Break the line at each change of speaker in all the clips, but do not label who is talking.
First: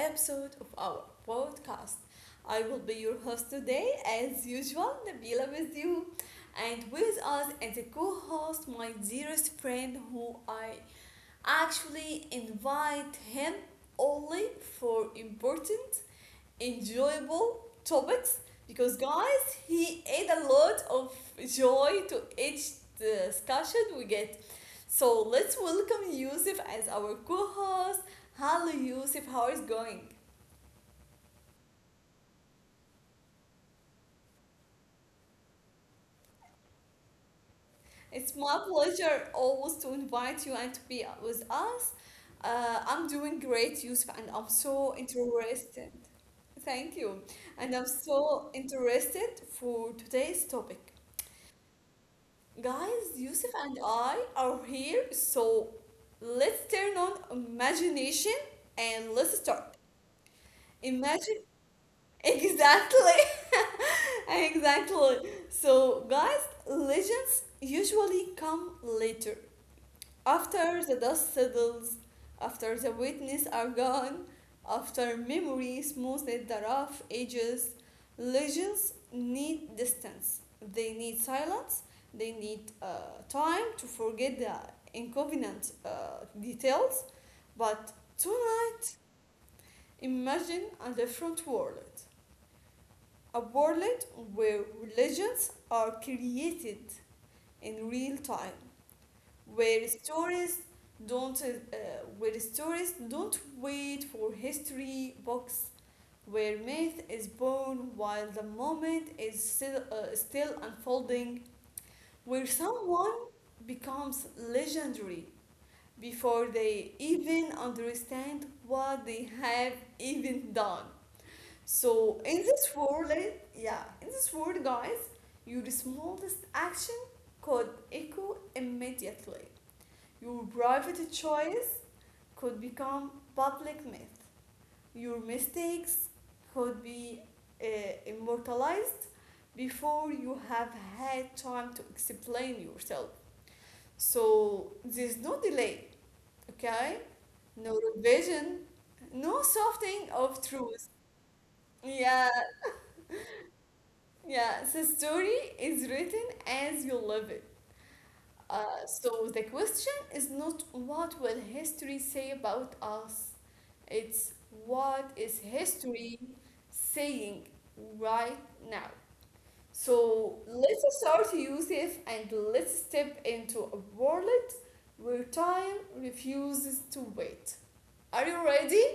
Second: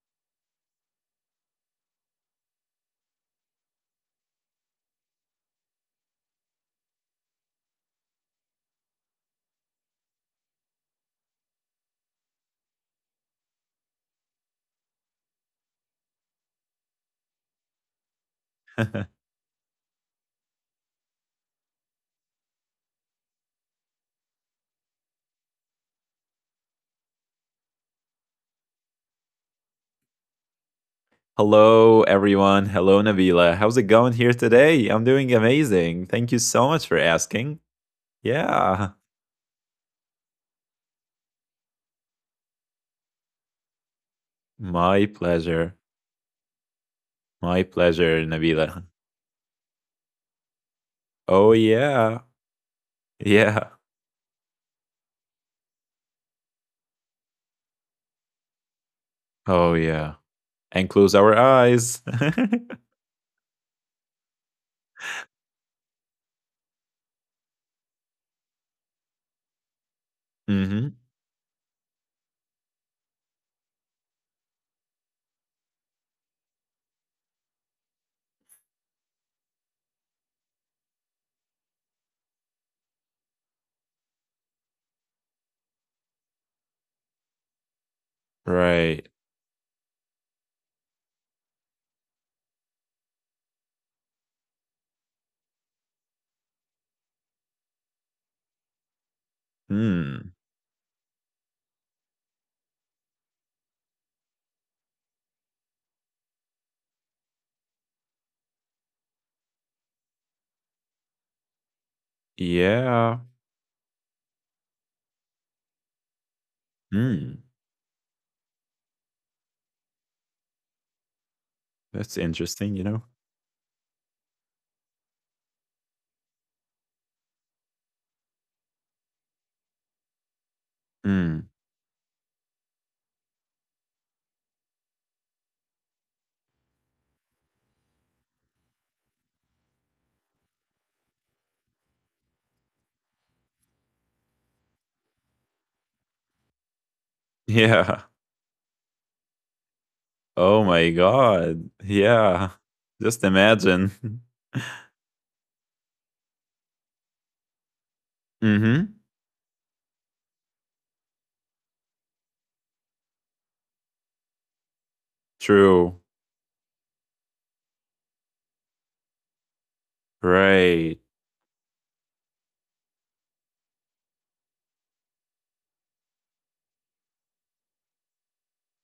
episode of our podcast. I will be your host today, as usual, Nabila with you, and with us as a co host, my dearest friend who I actually invite him only for important, enjoyable topics because, guys, he add a lot of joy to each discussion we get. So let's welcome Yusuf as our co-host. Hello Yusuf, how is going?
Hello, everyone. Hello, Nabila. How's it going here today? I'm doing amazing. Thank you so much for asking.
It's my
Yeah,
pleasure always to invite you and to be with us. I'm doing great, Yusuf, and I'm so
my pleasure.
interested. Thank you.
My
And I'm
pleasure,
so
Nabila.
interested for today's topic.
Oh, yeah.
Guys, Yusuf
Yeah.
and I are here, so let's turn on imagination and let's
Oh,
start.
yeah. And close our
Imagine.
eyes. Mm-hmm.
Exactly. Exactly. So, guys, legends usually come later. After the dust settles, after the witness are gone, after memory smooths the rough edges, legends need distance. They need silence. They need time to forget the inconvenient details. But tonight,
Right.
imagine a different world, a world where religions are created in real time, where
Mm.
stories don't uh, don't wait for history books, where myth is born while the moment is still unfolding, where
Yeah.
someone becomes legendary before they
Mm.
even understand what they have even done.
That's
So in
interesting, you
this
know?
world, eh, yeah, in this world, guys, your smallest action could echo immediately. Your private
Mm.
choice could become public myth. Your mistakes could be uh, immortalized before you have had time to explain yourself. So there's no delay, okay? No
Yeah.
revision, no softening of
Oh, my
truth.
God.
Yeah,
Yeah. Just imagine.
Yeah, the story is written as you live it.
Mm-hmm.
So the question is not what will history say about us, it's what is
True.
history saying right now. So let's
Right.
start, Yusuf, and let's step into a world where time refuses to wait. Are you ready?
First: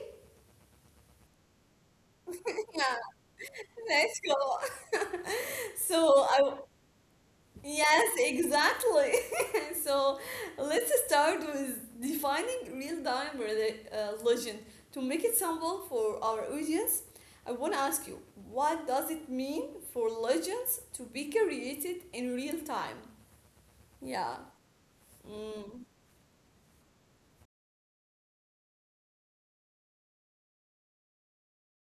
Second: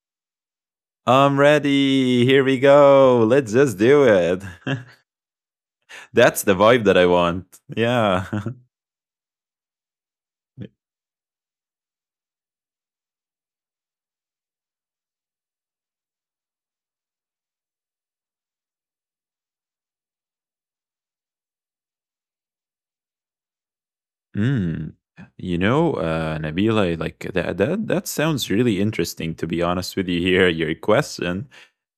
I'm ready. Here we
Yeah,
go. Let's just do
let's
it.
go. So
That's the
I,
vibe that I want. Yeah.
Yes, exactly. So let's start with defining legend. To make it simple for our audience, I want to ask you, what does it mean for legends to be created in real time? Yeah.
Mm. You know,
Mm.
Nabila, like that sounds really interesting. To be honest with you, here your question,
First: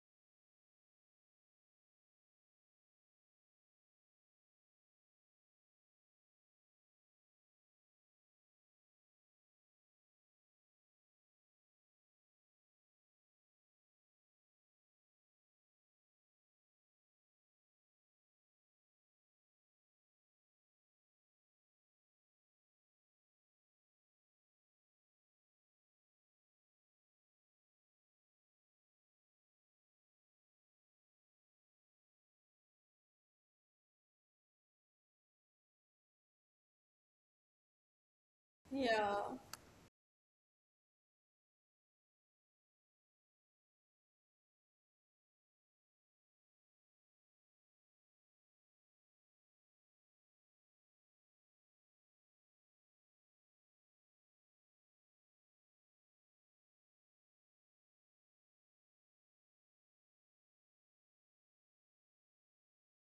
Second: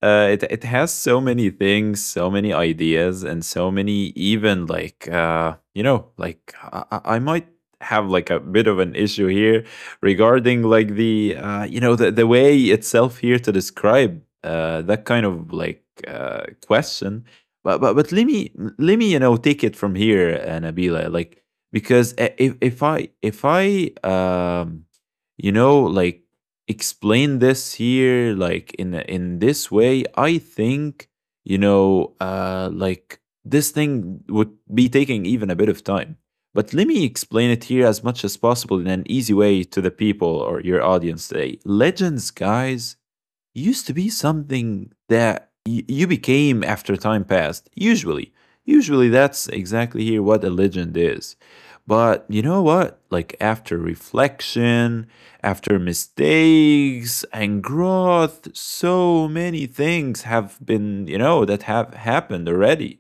it has so many things, so many ideas, and so many even like you know, like I might have like a bit of an issue here regarding like the you know the way itself here to describe that kind of like question. But let me, you know, take it from here, Nabila, like because if I, you know, like explain this here like in this way, I think, you know, like, this thing would be taking even a bit of time. But let me explain it here as much as possible in
Yeah.
an easy way to the people or your audience today. Legends, guys, used to be something that you became after time passed. Usually, that's exactly here what a legend is. But you know what? Like after reflection, after mistakes and growth, so many things have been, you know, that have happened already.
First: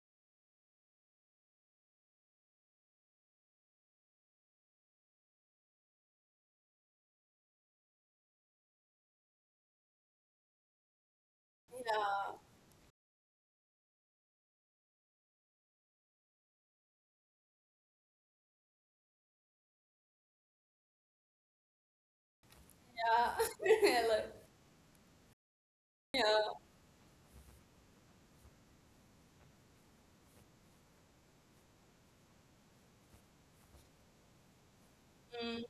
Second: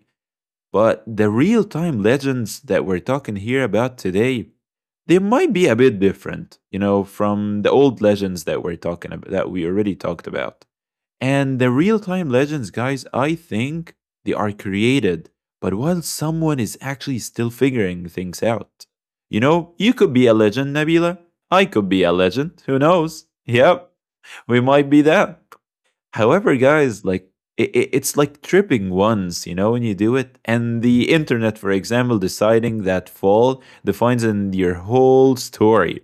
But the real time legends that we're talking here about today, they might be a bit different, you know, from the old legends that we're talking about, that we already talked about. And the real time
Yeah.
legends, guys, I think they are created, but while someone is actually still figuring things out. You know, you could be a legend, Nabila. I could be a legend. Who knows?
Yeah.
Yep,
Hello.
we might be that.
Yeah.
However, guys, like it's like tripping once, you know, when you do it, and the internet, for example, deciding that fall defines in your whole
Mm.
story.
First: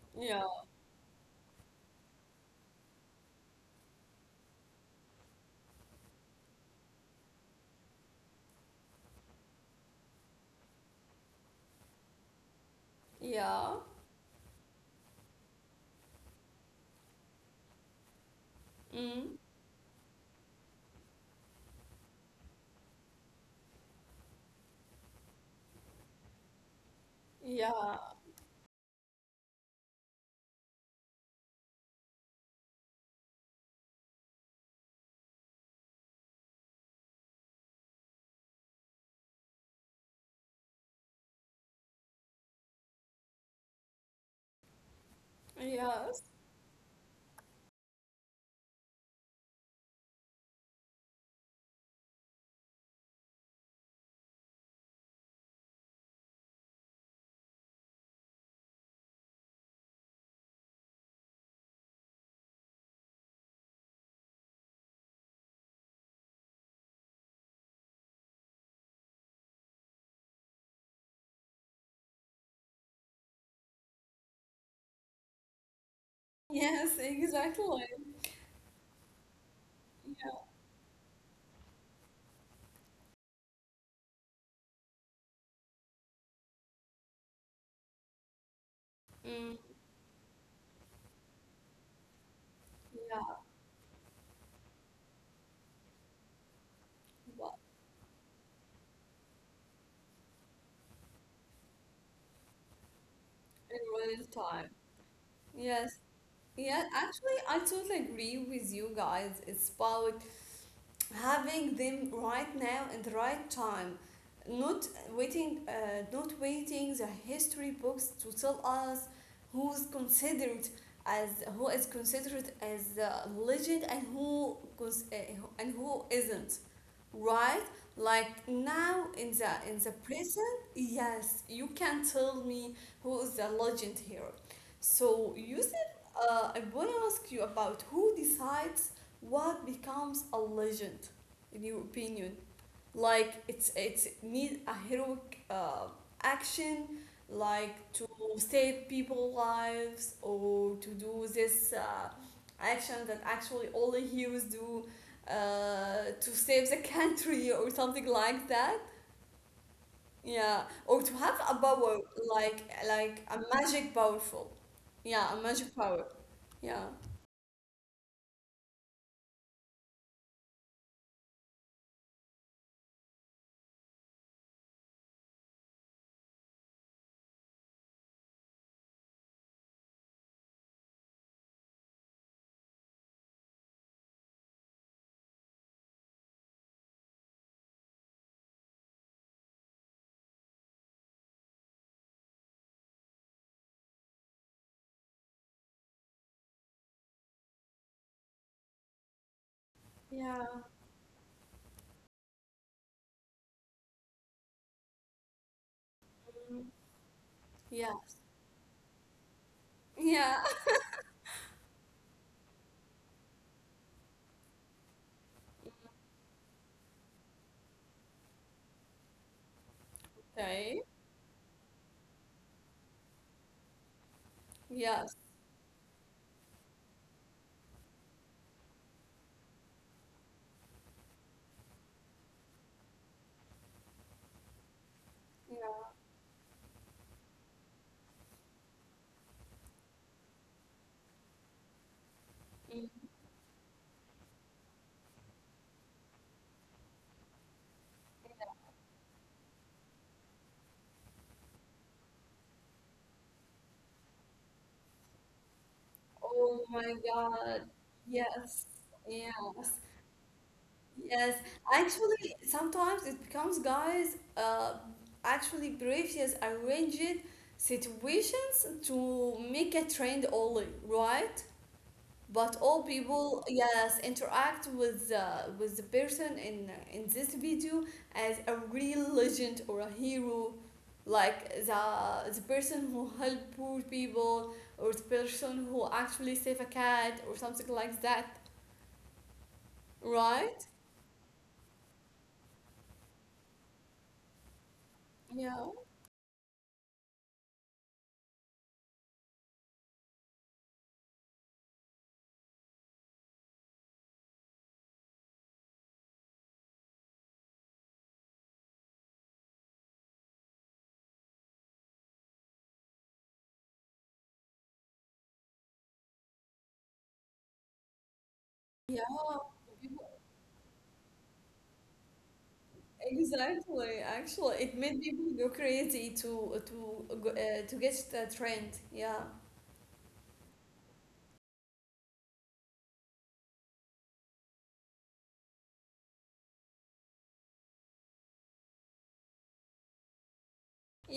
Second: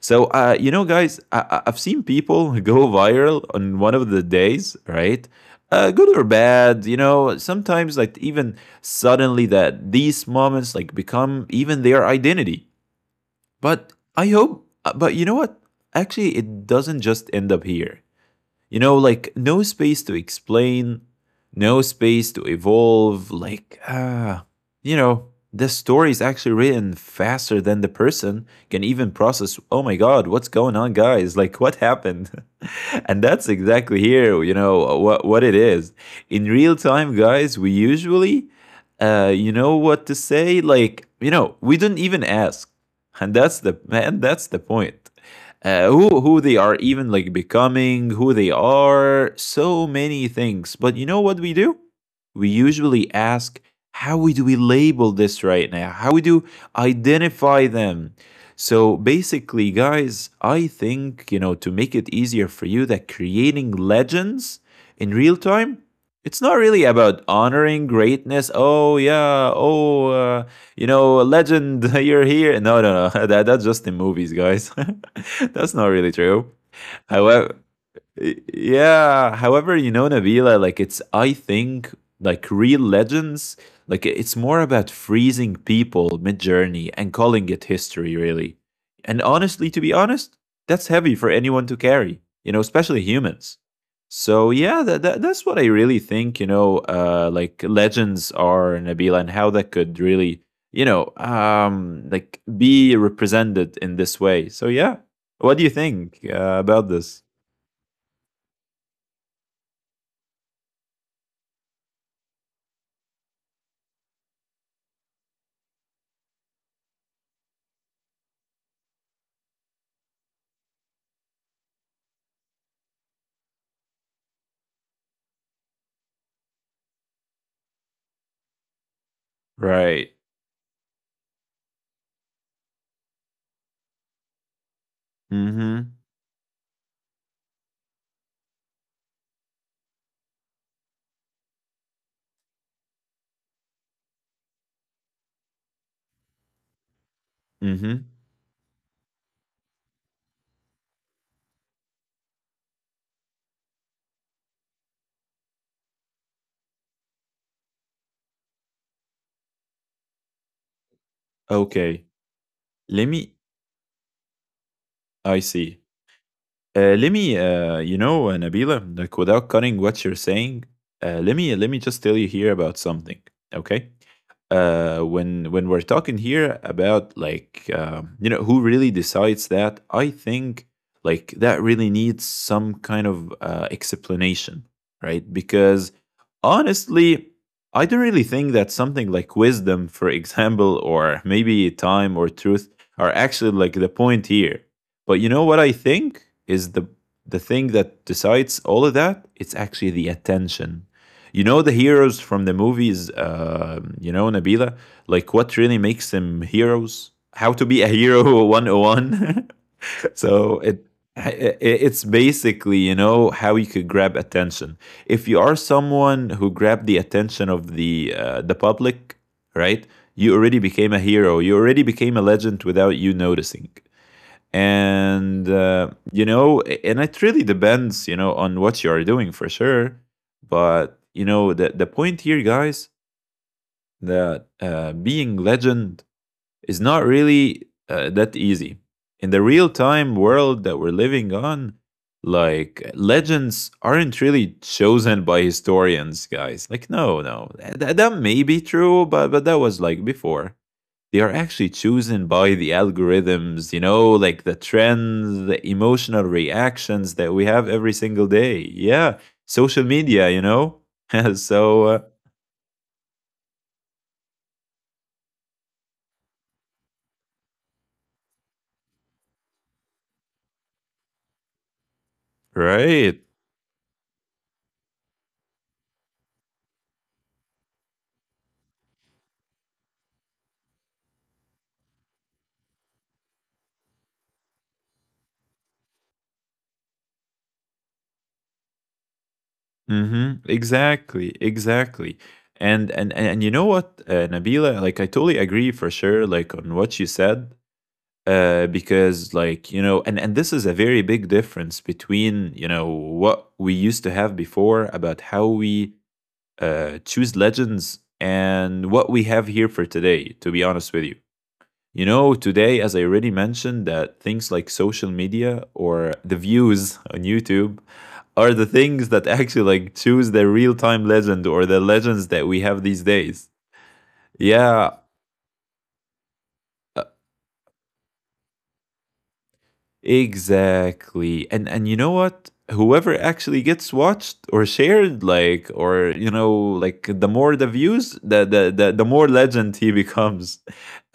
So,
Yeah.
you know, guys, I've seen people go viral on one of the days, right? Good or bad, you know, sometimes like even suddenly that these moments like become even their identity.
Yeah.
But I hope, but you know what? Actually, it doesn't just end up here. You know,
Mm.
like no space to explain, no space to evolve. Like, you know, the story is actually written faster than
Yeah.
the person can even process. Oh my God, what's going on, guys? Like, what happened? And that's exactly here, you know, what it is. In real time, guys, we usually, you know, what to say? Like, you know, we do not even ask. And that's the point,
Yes.
who they are even like becoming, who they are, so many things. But you know what we do? We usually ask, how we do we label this right now? How we do identify them? So basically, guys, I think, you know, to make it easier for you, that creating legends in real time, it's not really about honoring greatness. Oh yeah. Oh, you know, a legend, you're here. No, no, no. That's just in movies, guys. That's not really true.
Yes,
However,
exactly.
Yeah. However, you know, Nabila, like it's, I think, like real legends, like it's more about freezing people mid journey and calling it history, really. And
Mm.
honestly, to be honest, that's heavy for anyone to carry, you know, especially
Yeah.
humans. So, yeah, that's what I really think, you know,
Wow.
like legends are, Nabila, and how that could really, you know, like be represented in
Everyone is
this way.
tired.
So, yeah. What do you
Yes.
think
Yeah,
about this?
actually, I totally agree with you guys. It's about having them right now and the right time, not waiting, uh, not waiting the history books to tell us who's considered as who is considered as a legend and and who isn't, right? Like now in the
Right.
present, yes, you can tell me who is the legend here. So Yusuf,
Mm-hmm.
I want to ask you about who decides what becomes a legend, in your opinion, like it's need a heroic action, like
Mm-hmm.
to save people lives or to do this action that actually only heroes do to save the country or something like that, yeah, or to have a power
Okay.
like
Let
like a
me.
magic powerful, yeah, a
I
magic
see.
power. Yeah.
Let me. You know, Nabila. Like, without cutting what you're saying, let me. Let me just tell you here about something. Okay. When we're talking here about, like, you know, who really decides that, I think, like, that really needs some kind of explanation, right? Because honestly, I don't really think that something like wisdom, for example, or maybe time or truth are actually like the point here. But you know what I think is the thing that decides all of that? It's actually the
Yeah.
attention. You know the heroes from the movies, you know, Nabila, like what really makes them
Mm.
heroes? How to be a
Yes.
hero 101.
Yeah.
So it's basically, you know, how you could grab attention. If you are someone who grabbed the attention of the public, right? You already
Okay.
became a hero. You already became a legend without you noticing.
Yes.
And, you know, and it really depends, you know, on what you are doing, for sure. But, you know, the point here, guys, that, being
Yeah.
legend is not really that easy. In the real time world that we're living on,
Mm.
like legends aren't really chosen by historians, guys. Like, no, no, that may be true, but that was like before. They are actually chosen by the algorithms, you know, like the trends, the emotional
Oh my
reactions that we
God.
have every single
Yes.
day. Yeah,
Yes.
social media, you know.
Yes.
So,
Actually, sometimes it becomes, guys, actually previous arranged situations to make a trend only, right? But all
right.
people, yes, interact with with the person in this video as a real legend or a hero, like the person who help poor people or the person who actually save a cat or something like that,
Mhm.
right?
Exactly, exactly. And you know what, Nabila, like I totally
Yeah.
agree for sure, like on what you said, because, like, you know, and this is a very big difference between, you know, what we used to have before about how we choose legends and what we have here for today. To be honest with you, you know, today, as I already mentioned, that things like social media or the views on YouTube are the
Yeah.
things that actually like
people-
choose the real time legend or the legends that we have these days.
exactly, actually it
Yeah,
made people go crazy to get the trend. Yeah.
exactly. And you know what? Whoever actually gets watched or shared, like, or you know, like the more the views, the more legend he becomes.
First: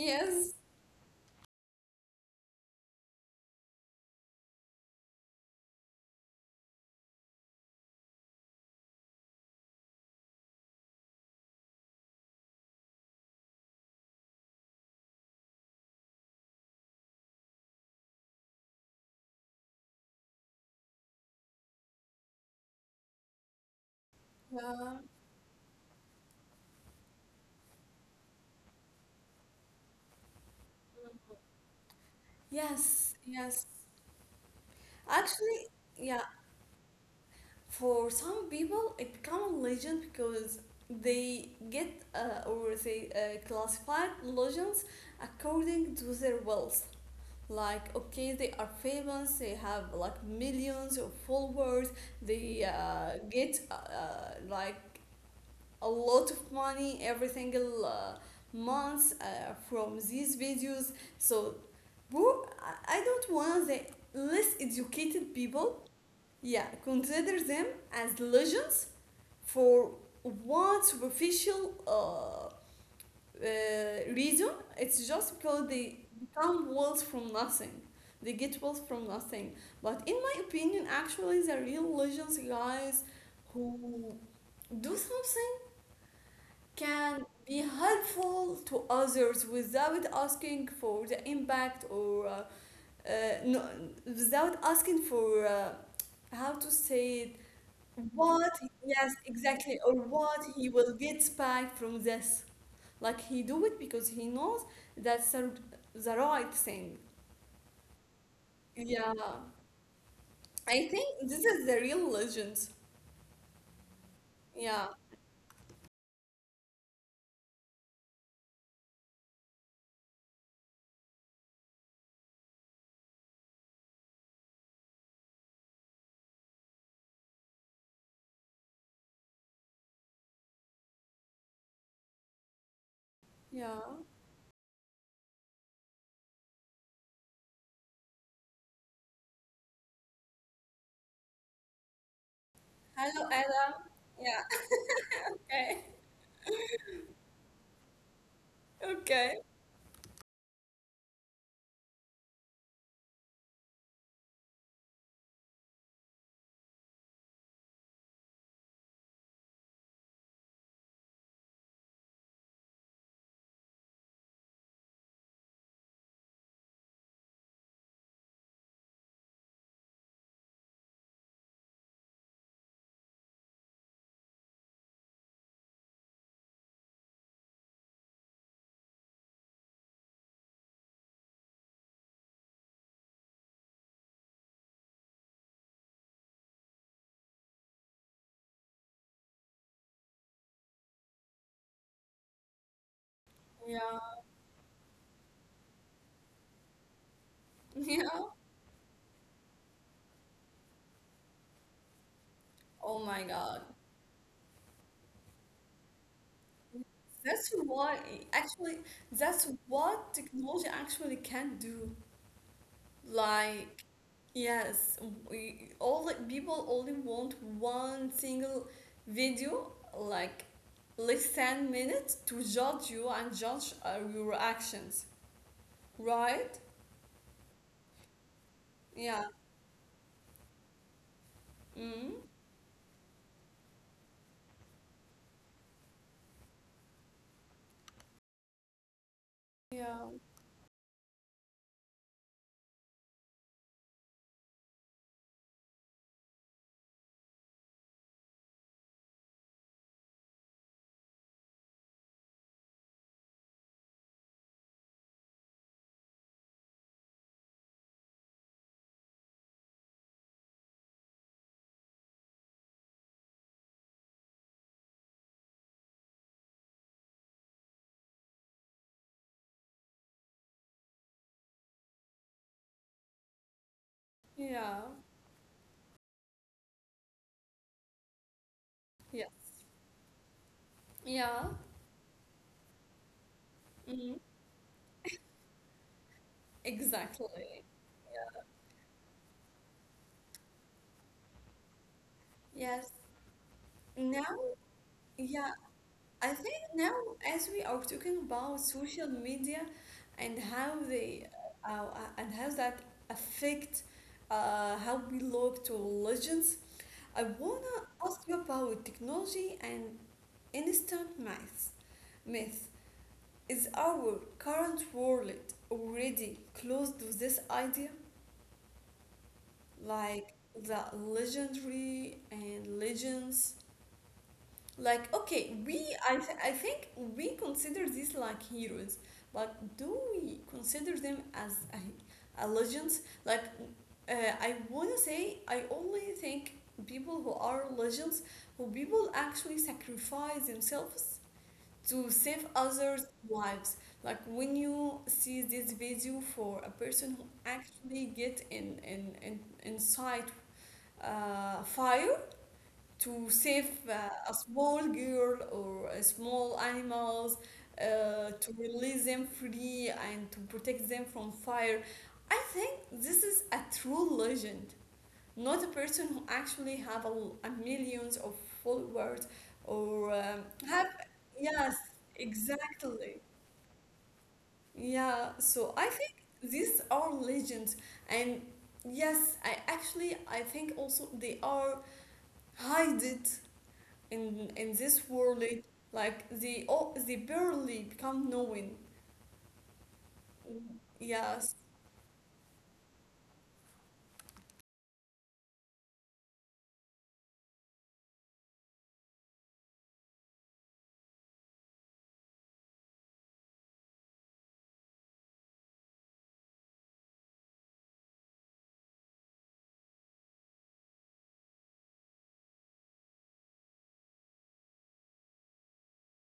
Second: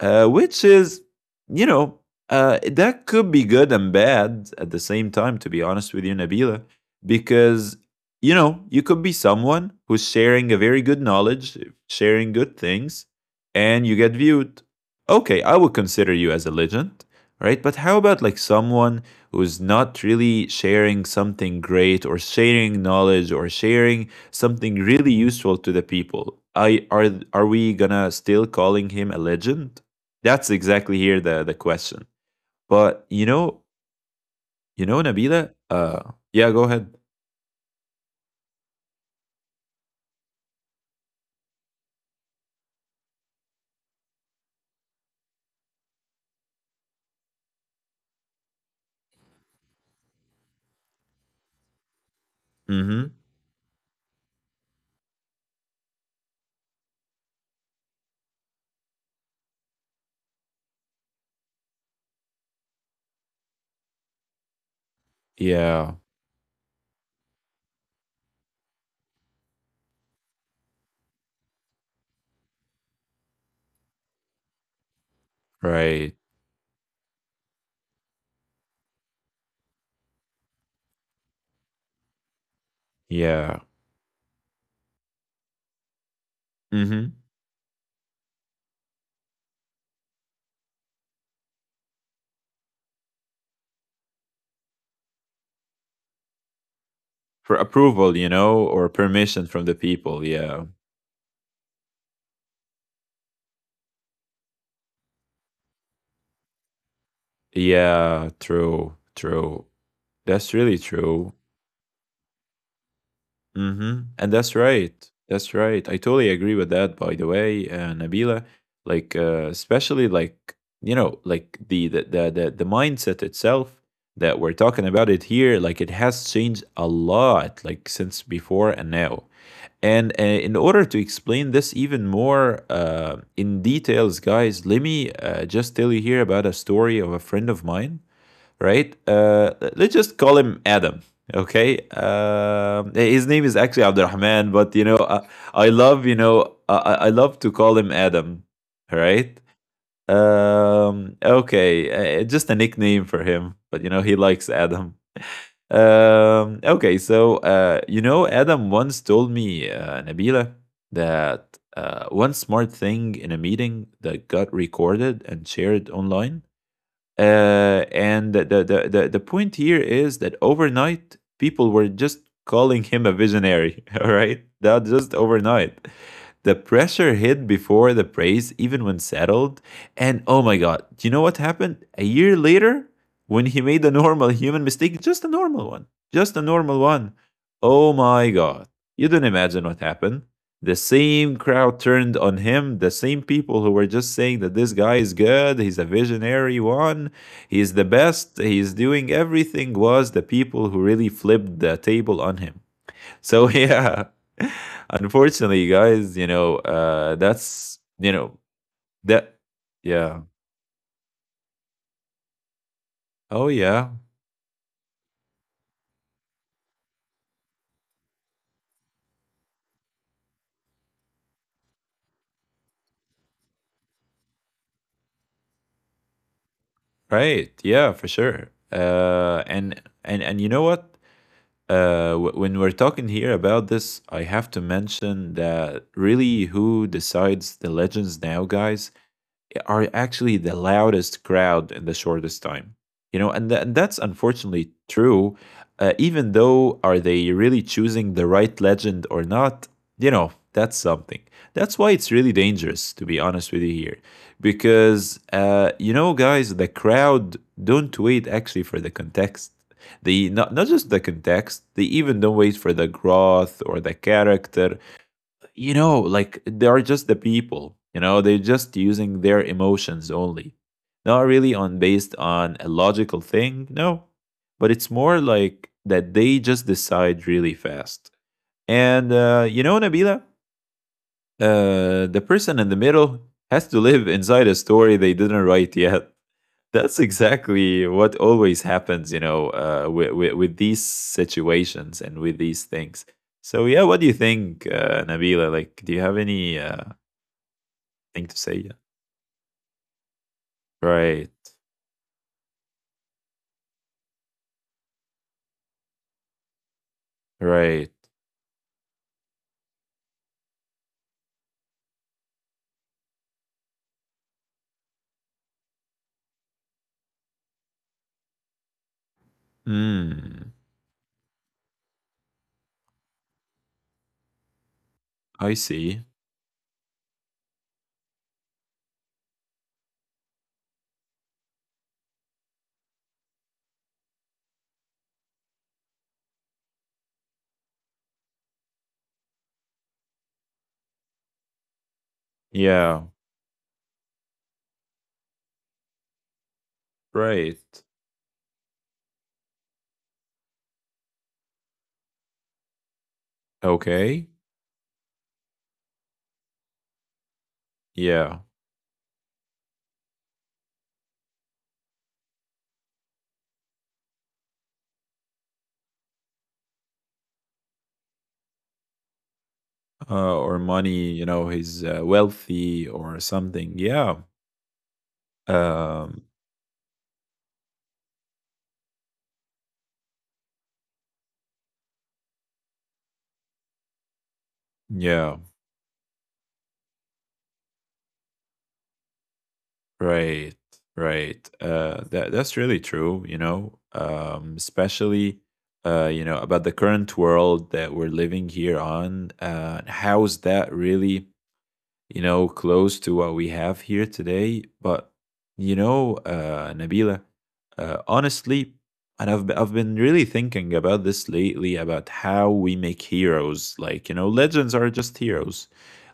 Which is, you know, that could be good and bad at the same time, to be honest with you, Nabila, because, you know, you could be someone who's sharing a very good knowledge, sharing good things, and you get viewed. Okay, I would consider you as a legend, right? But how about like someone who's not really sharing something great or sharing knowledge or sharing something
Yeah.
really useful to the people? I are we gonna still calling him a legend? That's exactly here the question. But
Yes.
you know,
Yes.
Nabila.
Actually, yeah,
Yeah, go ahead.
for some people it become a legend because they get or they classified legends according to their wealth. Like, okay, they are famous, they have like millions of followers, they
Mm-hmm.
get like a lot of money every single month from these videos. So, bro, I don't want the less educated people,
Yeah.
yeah, consider them as legends for one superficial reason. It's just because they
Right.
become wealth from nothing. They get wealth from nothing. But in my opinion, actually, the real legends, guys,
Yeah.
who do something
Mm-hmm.
can be helpful to others without asking for the impact or uh, no, without asking for how to say it
For approval,
what,
you know, or
yes
permission
exactly,
from
or
the
what
people.
he
Yeah.
will get back from this, like he do it because he knows that's the right thing.
Yeah. True.
Yeah,
True. That's really
I think
true.
this is the real legends.
Mm-hmm. And that's
Yeah.
right. That's right. I totally agree with that, by the way, Nabila. Like, especially, like, you know, like the mindset itself that we're talking about it here, like it has changed a lot, like since before and now. And in order to explain this even more in
Yeah.
details, guys, let me just tell you here about a story of a friend of mine, right? Let's just call him Adam. Okay. Um
Hello
his name is
ella.
actually
Yeah.
Abdurrahman, but you know, I, I
Okay.
love, you know, I love to call him Adam,
Okay.
right? Okay, just a nickname for him, but you know, he likes Adam. Okay, so you know, Adam once told me, Nabila, that one smart thing in a meeting that got recorded and shared online, and the point here is that overnight people were just calling him a visionary. All right, that just overnight. The pressure hit before the praise, even when settled. And oh my God, do you know what happened? A year later, when he made a normal human mistake, just a normal one, just a normal one. Oh my God, you don't imagine what happened. The same crowd turned on him, the same people who were just
Yeah.
saying that this guy is good, he's a visionary one. He's the
Yeah.
best. He's doing everything. Was the people who really flipped the table on him.
Oh my
So
God.
yeah, unfortunately, guys, you know,
That's
that's,
why,
you know,
actually,
that,
that's what
yeah.
technology actually can do.
Oh
Like,
yeah,
yes, we all like, people only want one single video, like less than minutes, to judge you and judge your actions, right?
right. Yeah, for sure.
Yeah.
And you know what?
Mm-hmm.
When we're talking here about this, I have to mention that really who decides the legends now, guys are
Yeah.
actually the loudest crowd in the shortest time and that's unfortunately true even though are they really choosing the right legend or not, you know, that's something. That's why it's really dangerous, to be honest with you here, because you know guys, the crowd don't wait actually for the context. They not just the context, they even don't wait for the growth or the character, you know, like they are just the people, you know, they're just using their emotions only. Not really on based on a logical thing, no. But
Yeah.
it's more like that they just decide really fast. And
Yes.
you know, Nabila,
Yeah.
the person in the middle has to live
Mm-hmm.
inside a story they didn't write yet. That's
Exactly.
exactly what always happens, you know, with these situations and with these
Yes.
things. So, yeah, what do
Now,
you think,
yeah,
Nabila? Like, do you
I
have
think
any
now, as we are talking
thing
about
to say? Yeah.
social media and how they
Right,
and how that affect how we look to legends, I wanna
right.
ask you about technology and instant math. Myth, is our current world already close to this idea, like
Hmm,
the legendary and legends? Like, okay,
I see.
I think we consider these like heroes, but do we consider them as a legends? Like, I wanna say, I only think people who are legends, who people actually sacrifice themselves to save others'
Yeah,
lives. Like, when you see this video for a person who
right.
actually get inside fire to save a
Okay.
small girl or a small animals to
Yeah.
release them free and to protect them from fire, I think this is a true legend, not a person who actually have a, millions of followers or
Or
have,
money, you know,
yes
he's wealthy
exactly.
or something. Yeah.
Yeah, so I think
Um,
these are legends, and yes I actually I think also they are hide in this world,
yeah.
like they oh they barely become knowing.
Right,
Yes.
right. That's really true. You know, especially you know about the current world that we're living here on. How's that really, you know, close to what we have here today? But you know, Nabila, honestly, and I've been really thinking about this lately about how we make heroes. Like, you know, legends are just heroes.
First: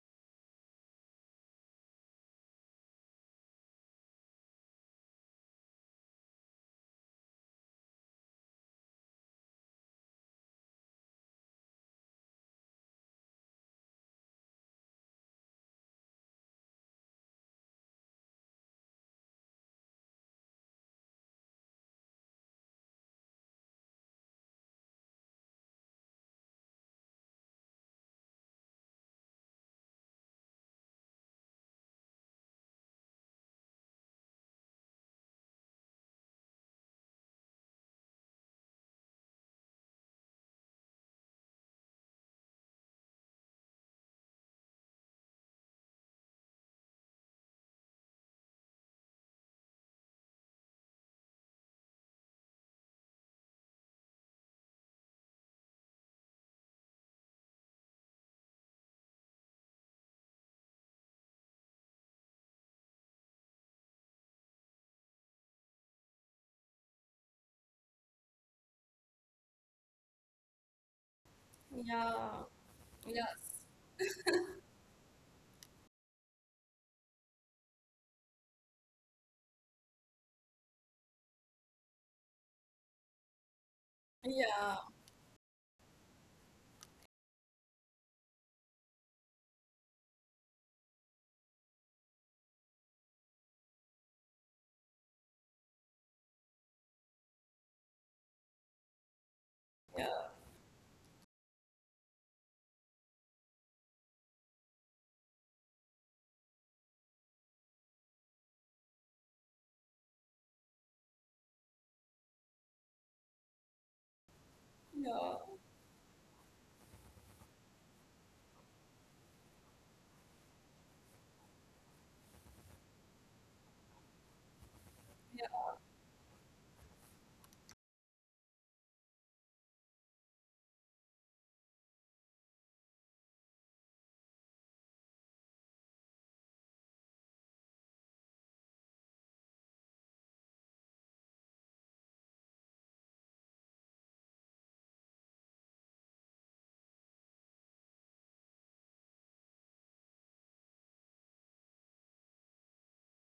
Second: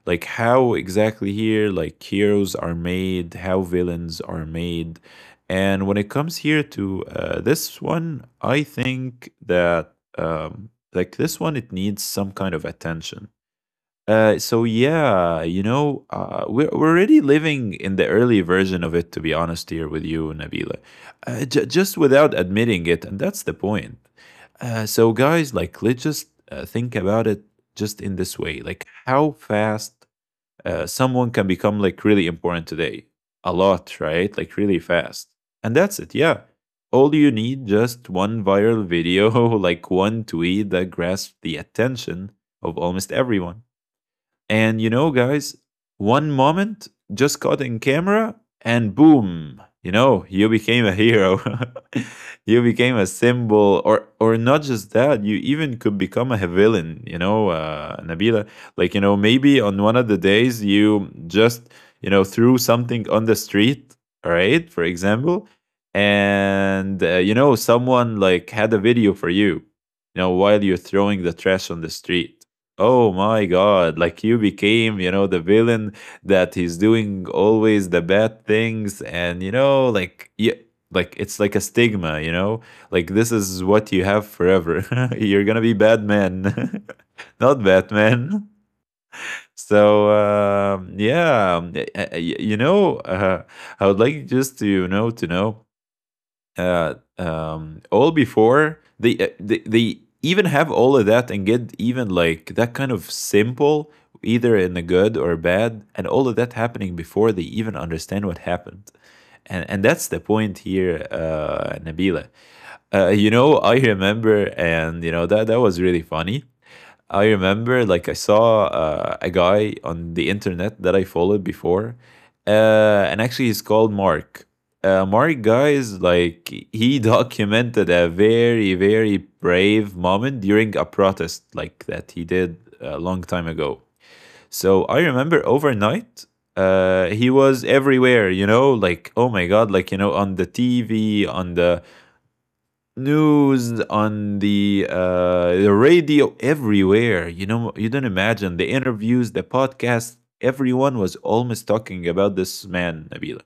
Like, how exactly here, like heroes are made, how villains are made, and when it comes here to this one, I think that like this one, it needs some kind of attention. So yeah, you know, we're already living in the early version of it. To be honest, here with you, Nabila, just without admitting it, and that's the point. So guys, like, let's just think about it just in this way, like how fast someone can become like really important today. A lot, right? Like really fast, and that's it. Yeah, all you need just one viral video, like one tweet that grasps the attention of almost everyone. And you know, guys, one moment just caught in camera and boom, you know, you became a hero. You became a symbol, or not just that, you even could become a villain, you know, Nabila. Like, you know, maybe on one of the days you just, you know, threw something on the street, right? For example, and you know, someone like had a video for you, you know, while you're throwing the trash on the street.
Yeah.
Oh
Yes.
my God, like you became, you know, the villain that he's doing always the bad things and you know, like yeah, like it's like a stigma, you know? Like, this is what you have
Yeah.
forever. You're going to be bad man, not Batman. So yeah, you know, I would like just to, you know, to know all before they, they
Yeah.
even have all of that and get even like that kind of simple, either in the good or bad, and all of that happening before they even understand what happened. And that's the point here, Nabila. Uh, you know, I remember, and you know
Yeah.
that that was really funny. I remember, like, I saw a guy on the internet that I followed before, and actually, he's called Mark. Mark, guys, like, he documented a very, very brave moment during a protest, like, that he did a long time ago. So I remember overnight, he was everywhere, you know, like, oh my God, like, you know, on the TV, on the news, on the radio, everywhere. You know, you don't imagine the interviews, the podcasts. Everyone was almost talking about this man, Nabila.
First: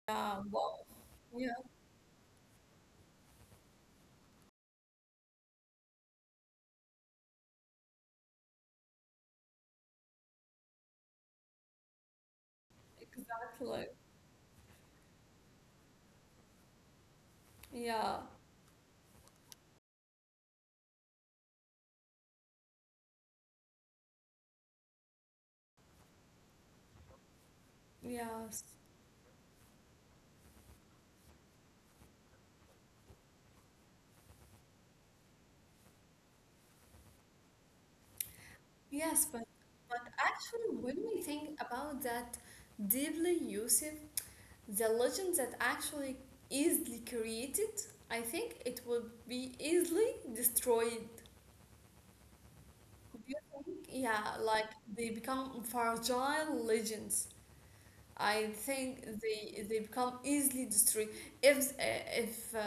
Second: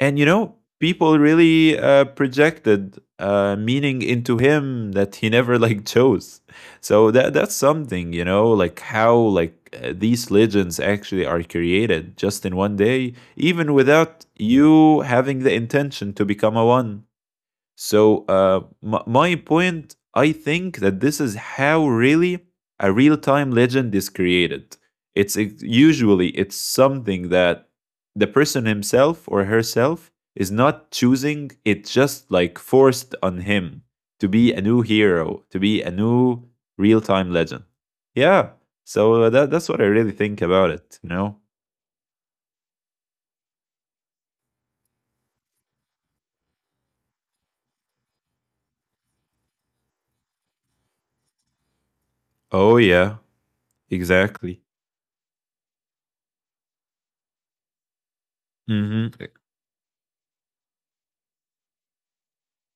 And you
Yeah.
know,
Wow.
people
Yeah.
really projected meaning into him that he never like chose. So that's something, you know, like how like these legends actually are created just in one day, even
Exactly.
without you having the intention to become a one.
Yeah.
So, my point, I think that this is how really a real-time legend is created. Usually it's something that the
Yes.
person himself or herself is not choosing. It's just like forced on him to be a new hero, to be a new real-time legend. Yeah. So
Yes,
that that's what I
but
really think about
actually when
it. You
we
know.
think about that deeply Yusuf, the legend that actually easily created, I think it would be easily destroyed.
Oh
Do
yeah.
you think? Yeah,
Exactly.
like they become fragile legends. I think
Mm-hmm.
they become easily destroyed if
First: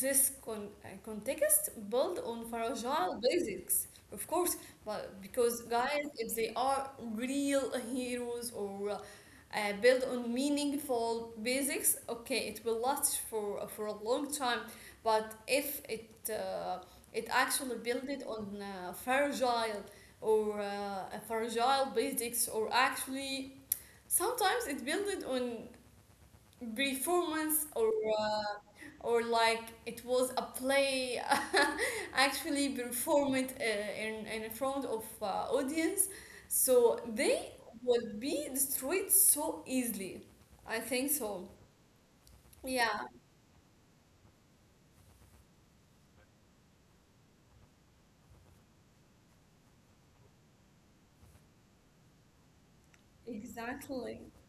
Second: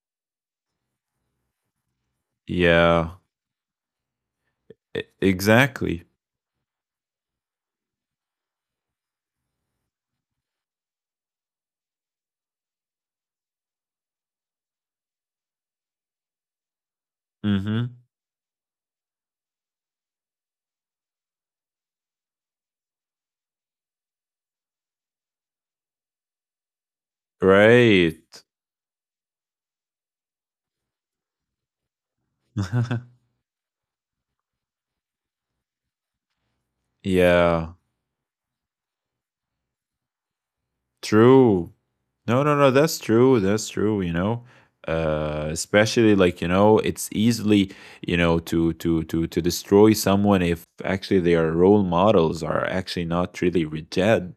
this context build on
Yeah.
fragile basics, of course. But because guys,
Exactly.
if they are real heroes or build on meaningful basics, okay, it will last for a long time. But if it it actually
Mm-hmm.
build it on fragile or fragile basics, or actually, sometimes it built on performance
Right.
uh, or like it was a play actually performed in front of audience, so they
Yeah,
would be destroyed so easily. I think so.
true. No, no, no,
Yeah,
that's true. That's true, you know. Especially like, you know, it's easily, you know, to destroy someone if actually their role models are actually not really
exactly.
rigid.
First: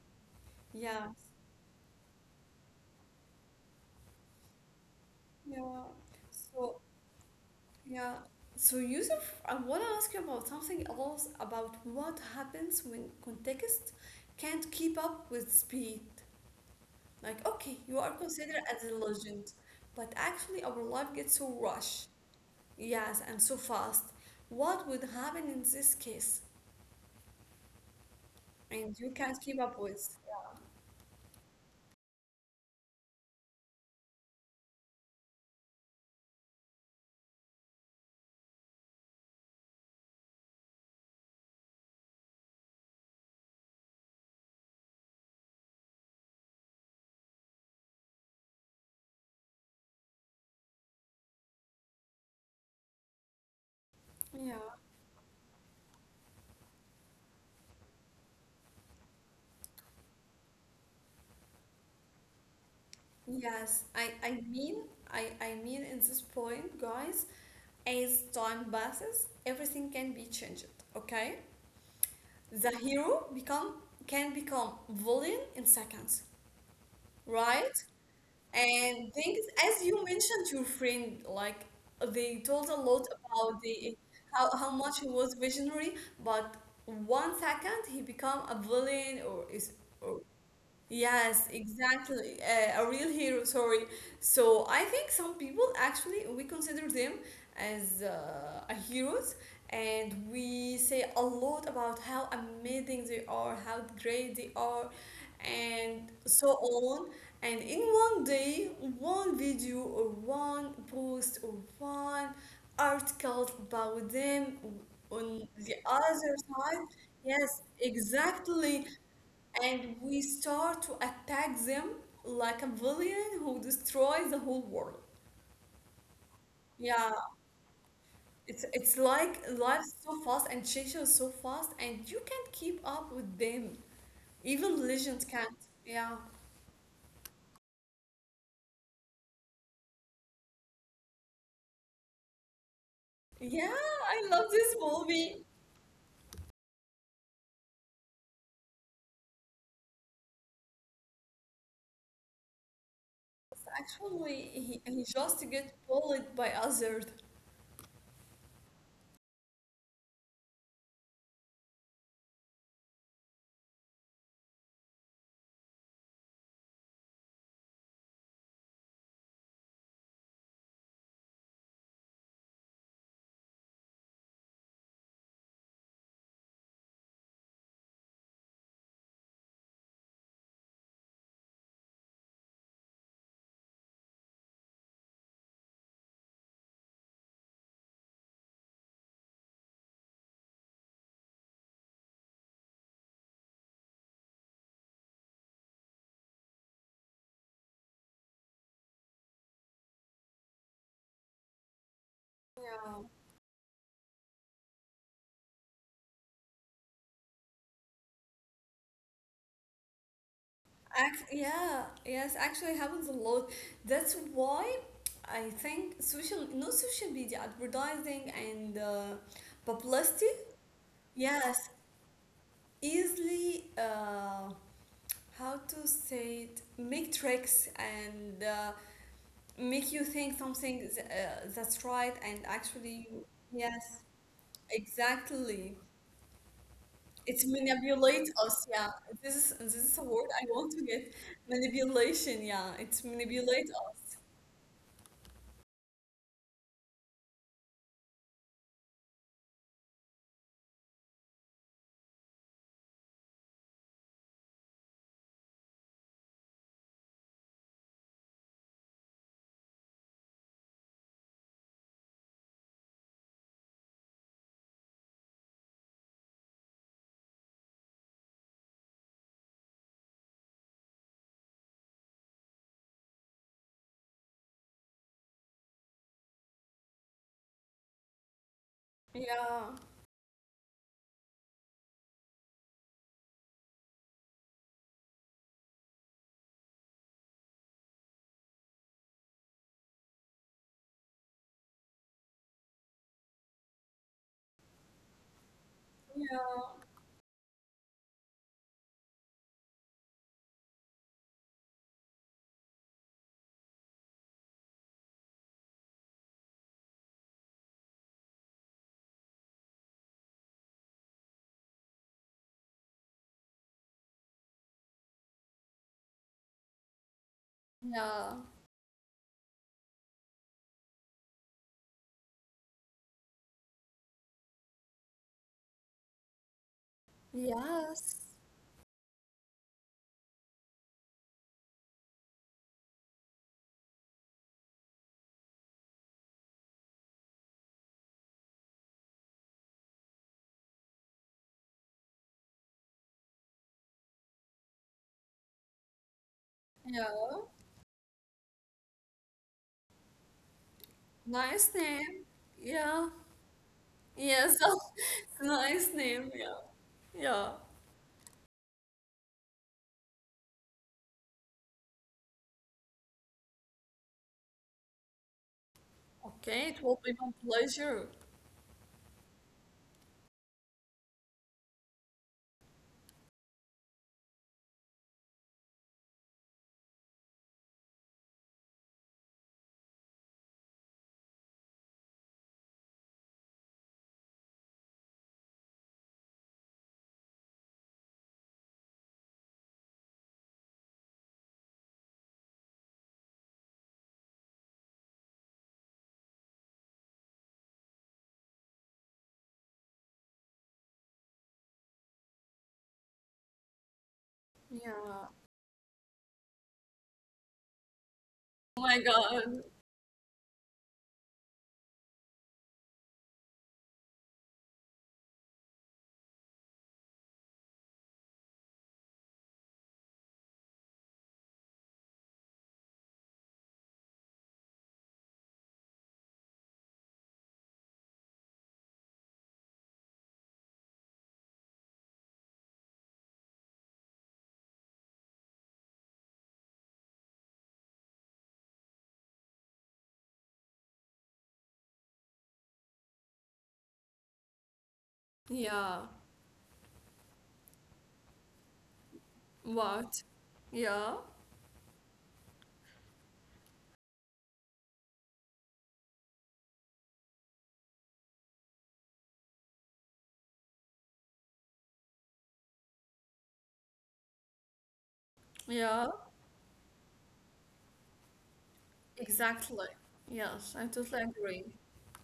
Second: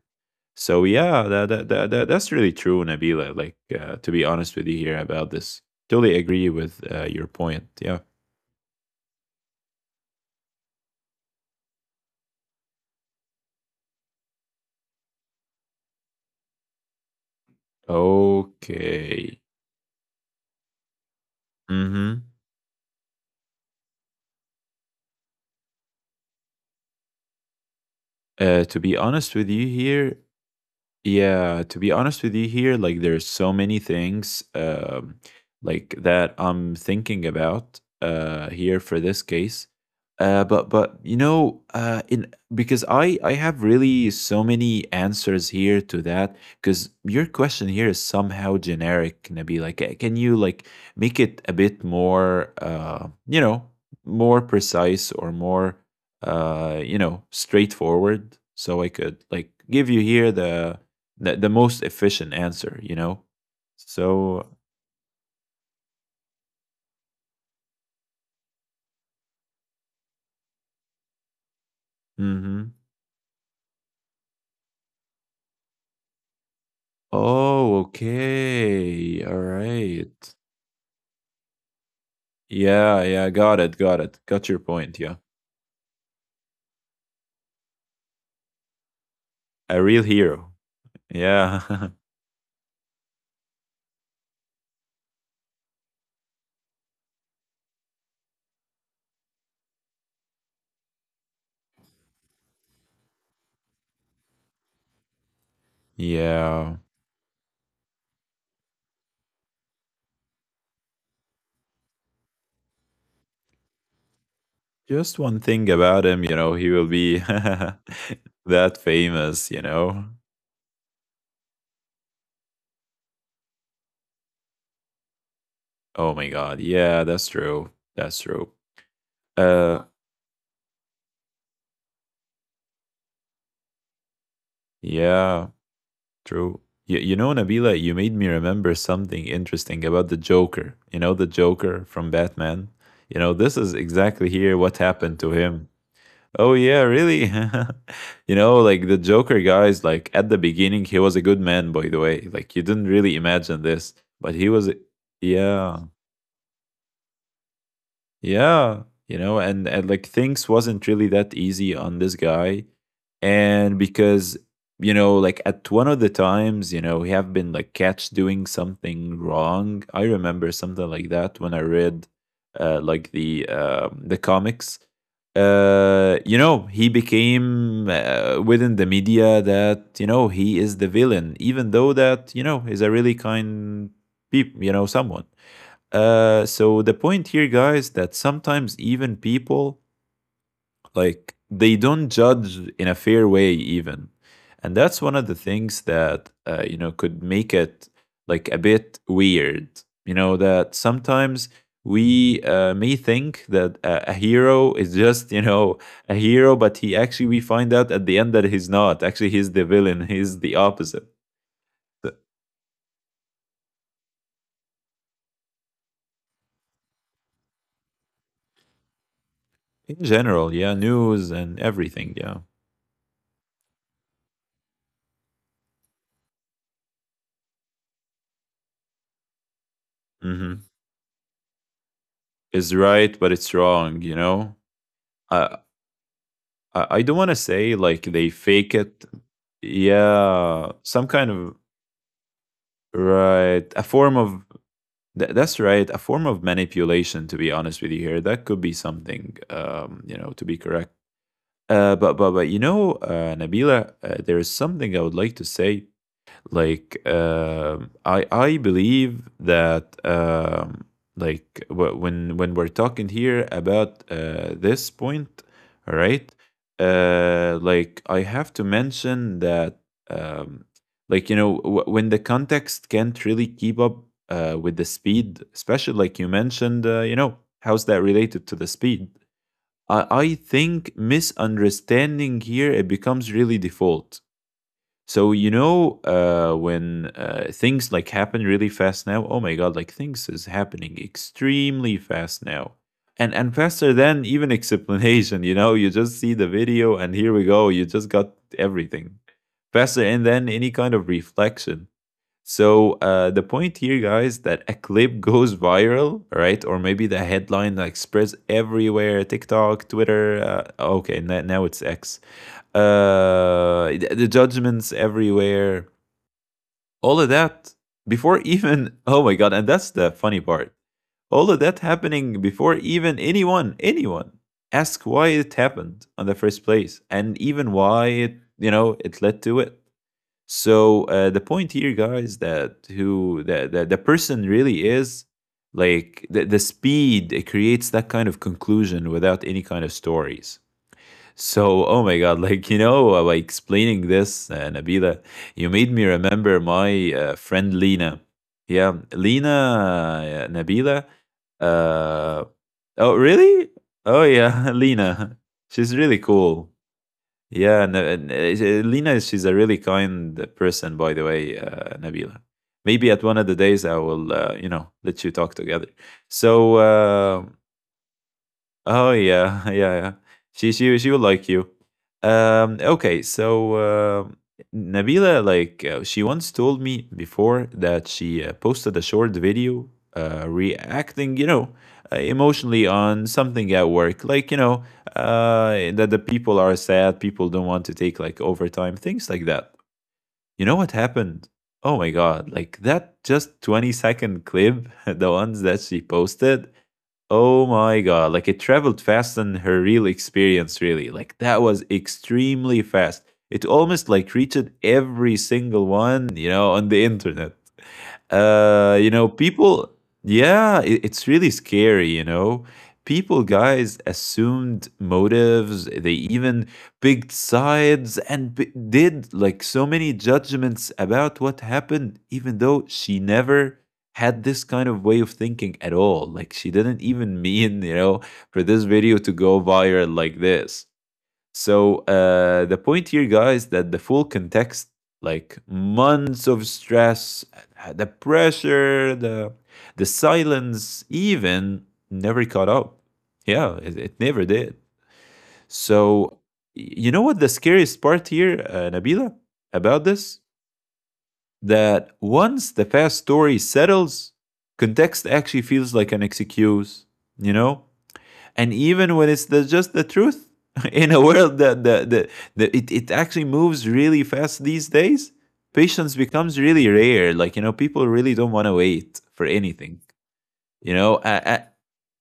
So
Yeah,
yeah, that's really true, Nabila. Like to be honest with you here about this.
yeah.
Totally agree with
So
your point. Yeah.
yeah. So Yusuf, I want to ask you about something else, about what happens when context can't keep up with speed. Like, okay, you are considered as a
Okay.
legend, but actually our life gets so rushed,
Mm-hmm.
yes, and so fast. What would happen in this case?
To be
And you
honest
can't
with
keep
you
up with.
here, yeah, to be honest with you here, like there's so many things like that I'm thinking about here for this case. But you know, in because I have really so many answers here to that because your question here is somehow generic, Nabi. Like can you like make it a bit more you know, more
Yeah.
precise or more you know, straightforward so I could like give you here the the most efficient answer, you know?
Yes,
So,
I mean, in this point, guys, as time passes, everything can be changed, okay? The
hmm,
hero become, can become villain in seconds, right?
oh,
And
okay.
things,
All
as you
right.
mentioned, your friend, like they told a lot
Yeah, yeah,
about
got it,
the
got it. Got your
how much
point.
he
Yeah.
was visionary, but one second he become a villain or is,
A real
or,
hero.
yes,
Yeah.
exactly, a real hero. Sorry. So I think some people actually we consider them as a heroes, and we say a lot about how amazing they are, how great they are, and so
Yeah.
on, and in one day one video or one post or one article about them
Just
on
one
the
thing about
other
him, you know,
side,
he will be
yes
that
exactly,
famous, you
and
know?
we start to attack them like a villain who destroys the whole world.
Oh my God. Yeah,
Yeah,
that's true. That's true.
it's like
Uh,
life's so fast and changes so fast, and you can't keep up with them. Even legends can't.
yeah.
Yeah.
True. You know, Nabila, you made me remember something interesting about the Joker. You know, the Joker from Batman? You know,
Yeah,
this is
I
exactly
love
here
this
what happened to
movie.
him. Oh, yeah, really? You know, like the Joker guys, like at the beginning, he was a good man, by the way. Like, you didn't really imagine this, but
Actually,
he was,
he just get
yeah.
bullied by others.
Yeah, you know, and like things wasn't really that easy on this guy. And because, you know, like at one of the times, you know, he have been like catch doing something wrong. I remember something like that when I read like the comics. Uh, you know, he became within the media that, you know, he is the villain, even though that, you know, he's a really kind people, you know, someone. So the point here, guys, that sometimes even people like they don't judge in a fair way, even, and that's one of the things that you know could make it like a bit weird. You know that sometimes we
Yeah.
may think that a hero is just you know a hero, but he actually we find out at the end that he's not. Actually, he's the villain. He's the opposite.
Yeah,
The-
yes, actually happens a lot. That's why I think social, no, social media advertising and
In
publicity.
general, yeah, news
Yes,
and everything, yeah,
easily how to say it make tricks and make you think
hmm
something is, that's right and
is
actually
right, but it's
yes
wrong. You know, I
exactly
I don't want to
it
say like
manipulate
they
us,
fake
yeah.
it.
This is a word I
Yeah,
want to
some
get.
kind of
Manipulation, yeah, it
right,
manipulates
a form
us.
of that's right, a form of manipulation. To be honest with you, here that could be something. You know, to be correct. But you know, Nabila, there is something I would like to say like I believe that like when we're talking here about this point, all right, like I have to mention that um, like you know when the context can't really keep up with the speed, especially like you mentioned, you know, how's that related to the speed?
Yeah.
I think misunderstanding here it becomes really default. So you know when things like happen really fast now. Oh my God! Like things is happening extremely fast now, and faster than even explanation. You know, you just see the
Yeah.
video and here we go. You just got everything faster, and then any kind of reflection. So the point here, guys, that a clip goes viral, right? Or maybe the headline like spreads everywhere, TikTok, Twitter. Okay, now it's X. The judgments everywhere, all of that
Yeah.
before even. Oh my God! And that's the funny part. All of that happening before even anyone, anyone ask why it happened in the first place, and even why
Yes.
it, you know, it led to it. So the point here, guys, that who the, the person really is like the speed it creates that kind of conclusion without any kind of stories. So oh my God, like you know, by explaining this, Nabila, you made me remember my
Yeah.
friend Lena. Yeah, Lena, Nabila.
Nice name.
Uh,
Yeah.
oh really? Oh
Yeah,
yeah,
so it's
Lena.
a nice
She's really
name. Yeah.
cool.
Yeah.
Yeah, no, and, Lena, she's a really kind person, by the way, Nabila. Maybe at one of the days I will, let you talk together.
Okay,
So,
it will be my
uh,
pleasure.
Oh yeah, yeah, yeah. She will like you. Okay. So Nabila, like, she once told me before that she posted a short video, reacting, emotionally on something at work, like that the people are sad, people don't want to take like overtime, things like that. You know what happened? Oh my god! Like that, just 20-second clip, the ones that she posted. Oh my god, like it traveled faster than her real experience, really. Like that was extremely fast. It almost like reached
Yeah.
every single one, on the internet,
Oh my God.
people, yeah, it's really scary. People, guys, assumed motives. They even picked sides and did like so many judgments about what happened, even though she never had this kind of way of thinking at all. Like, she didn't even mean, for this video to go viral like this. So the point here, guys, that the full context, like months of stress, the pressure, the silence, even never caught up. Yeah, it never did.
Yeah.
So you know what the scariest part here, Nabila, about
What?
this?
Yeah.
That once the past story settles, context actually feels like an excuse. You know, and even when it's just the truth in a world that it actually moves really fast these days.
Yeah.
Patience becomes really rare, like people really don't want to wait for
Exactly.
anything.
Yes, I
You know,
totally agree.
I,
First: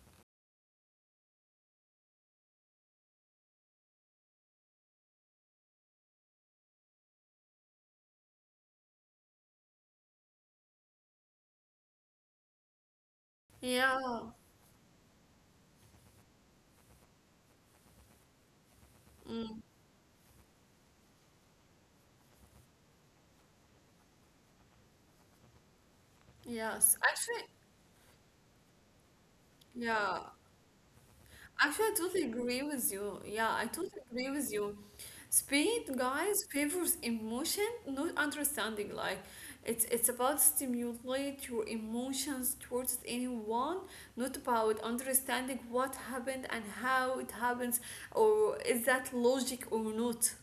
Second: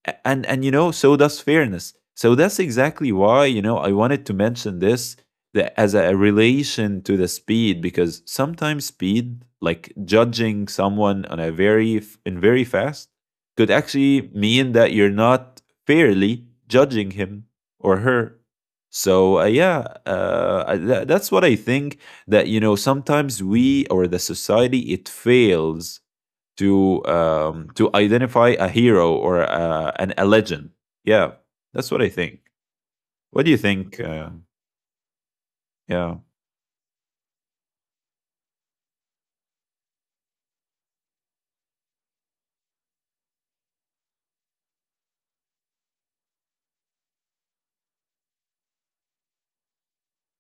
a- and so does fairness, so that's exactly why I wanted to mention this, as a relation to the speed, because sometimes speed, like judging someone on in very fast, could actually
Yeah.
mean that you're not fairly judging him or her. So
Mm,
yeah, that's what I think, that sometimes we or the society, it fails
yes. Actually,
to identify a hero or an a
yeah.
legend. Yeah,
Actually, I
that's what I
totally
think.
agree with you.
What
Yeah,
do you
I totally
think?
agree with you. Speed,
Yeah,
guys, favors emotion, not understanding. Like, it's about stimulate your emotions towards anyone, not about understanding what happened and how it happens, or is that logic or not.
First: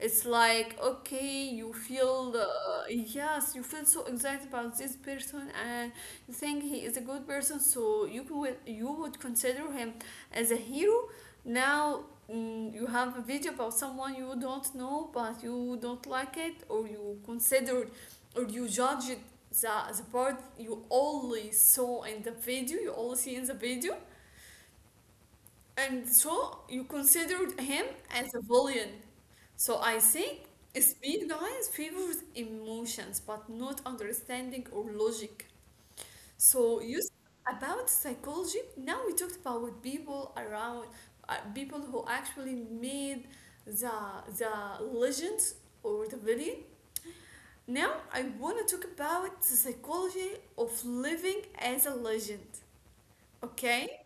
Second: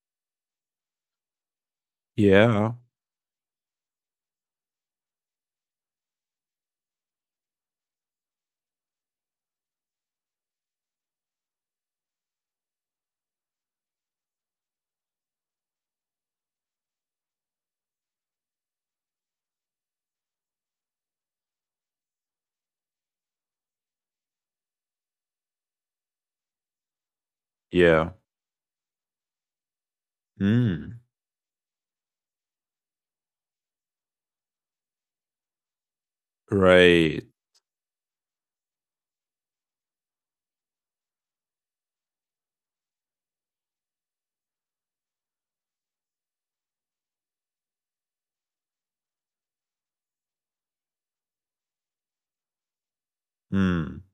It's like, okay, you feel,
yeah,
yes, you feel so excited about this person, and you think he is a good person, so you would consider him as a hero. Now, you have a video about someone you don't know, but you don't like it, or you considered, or you judge it, the, the part you only saw in the video, you only see in the video, and so you considered him
yeah.
as a villain. So I think
Mm,
speed, guys, favors emotions, but not understanding or logic. So you
right.
s- about psychology. Now we talked about people around, people who actually made the the legends or the villain. Now I want to talk about the psychology of living as a legend.
Mm,
Okay.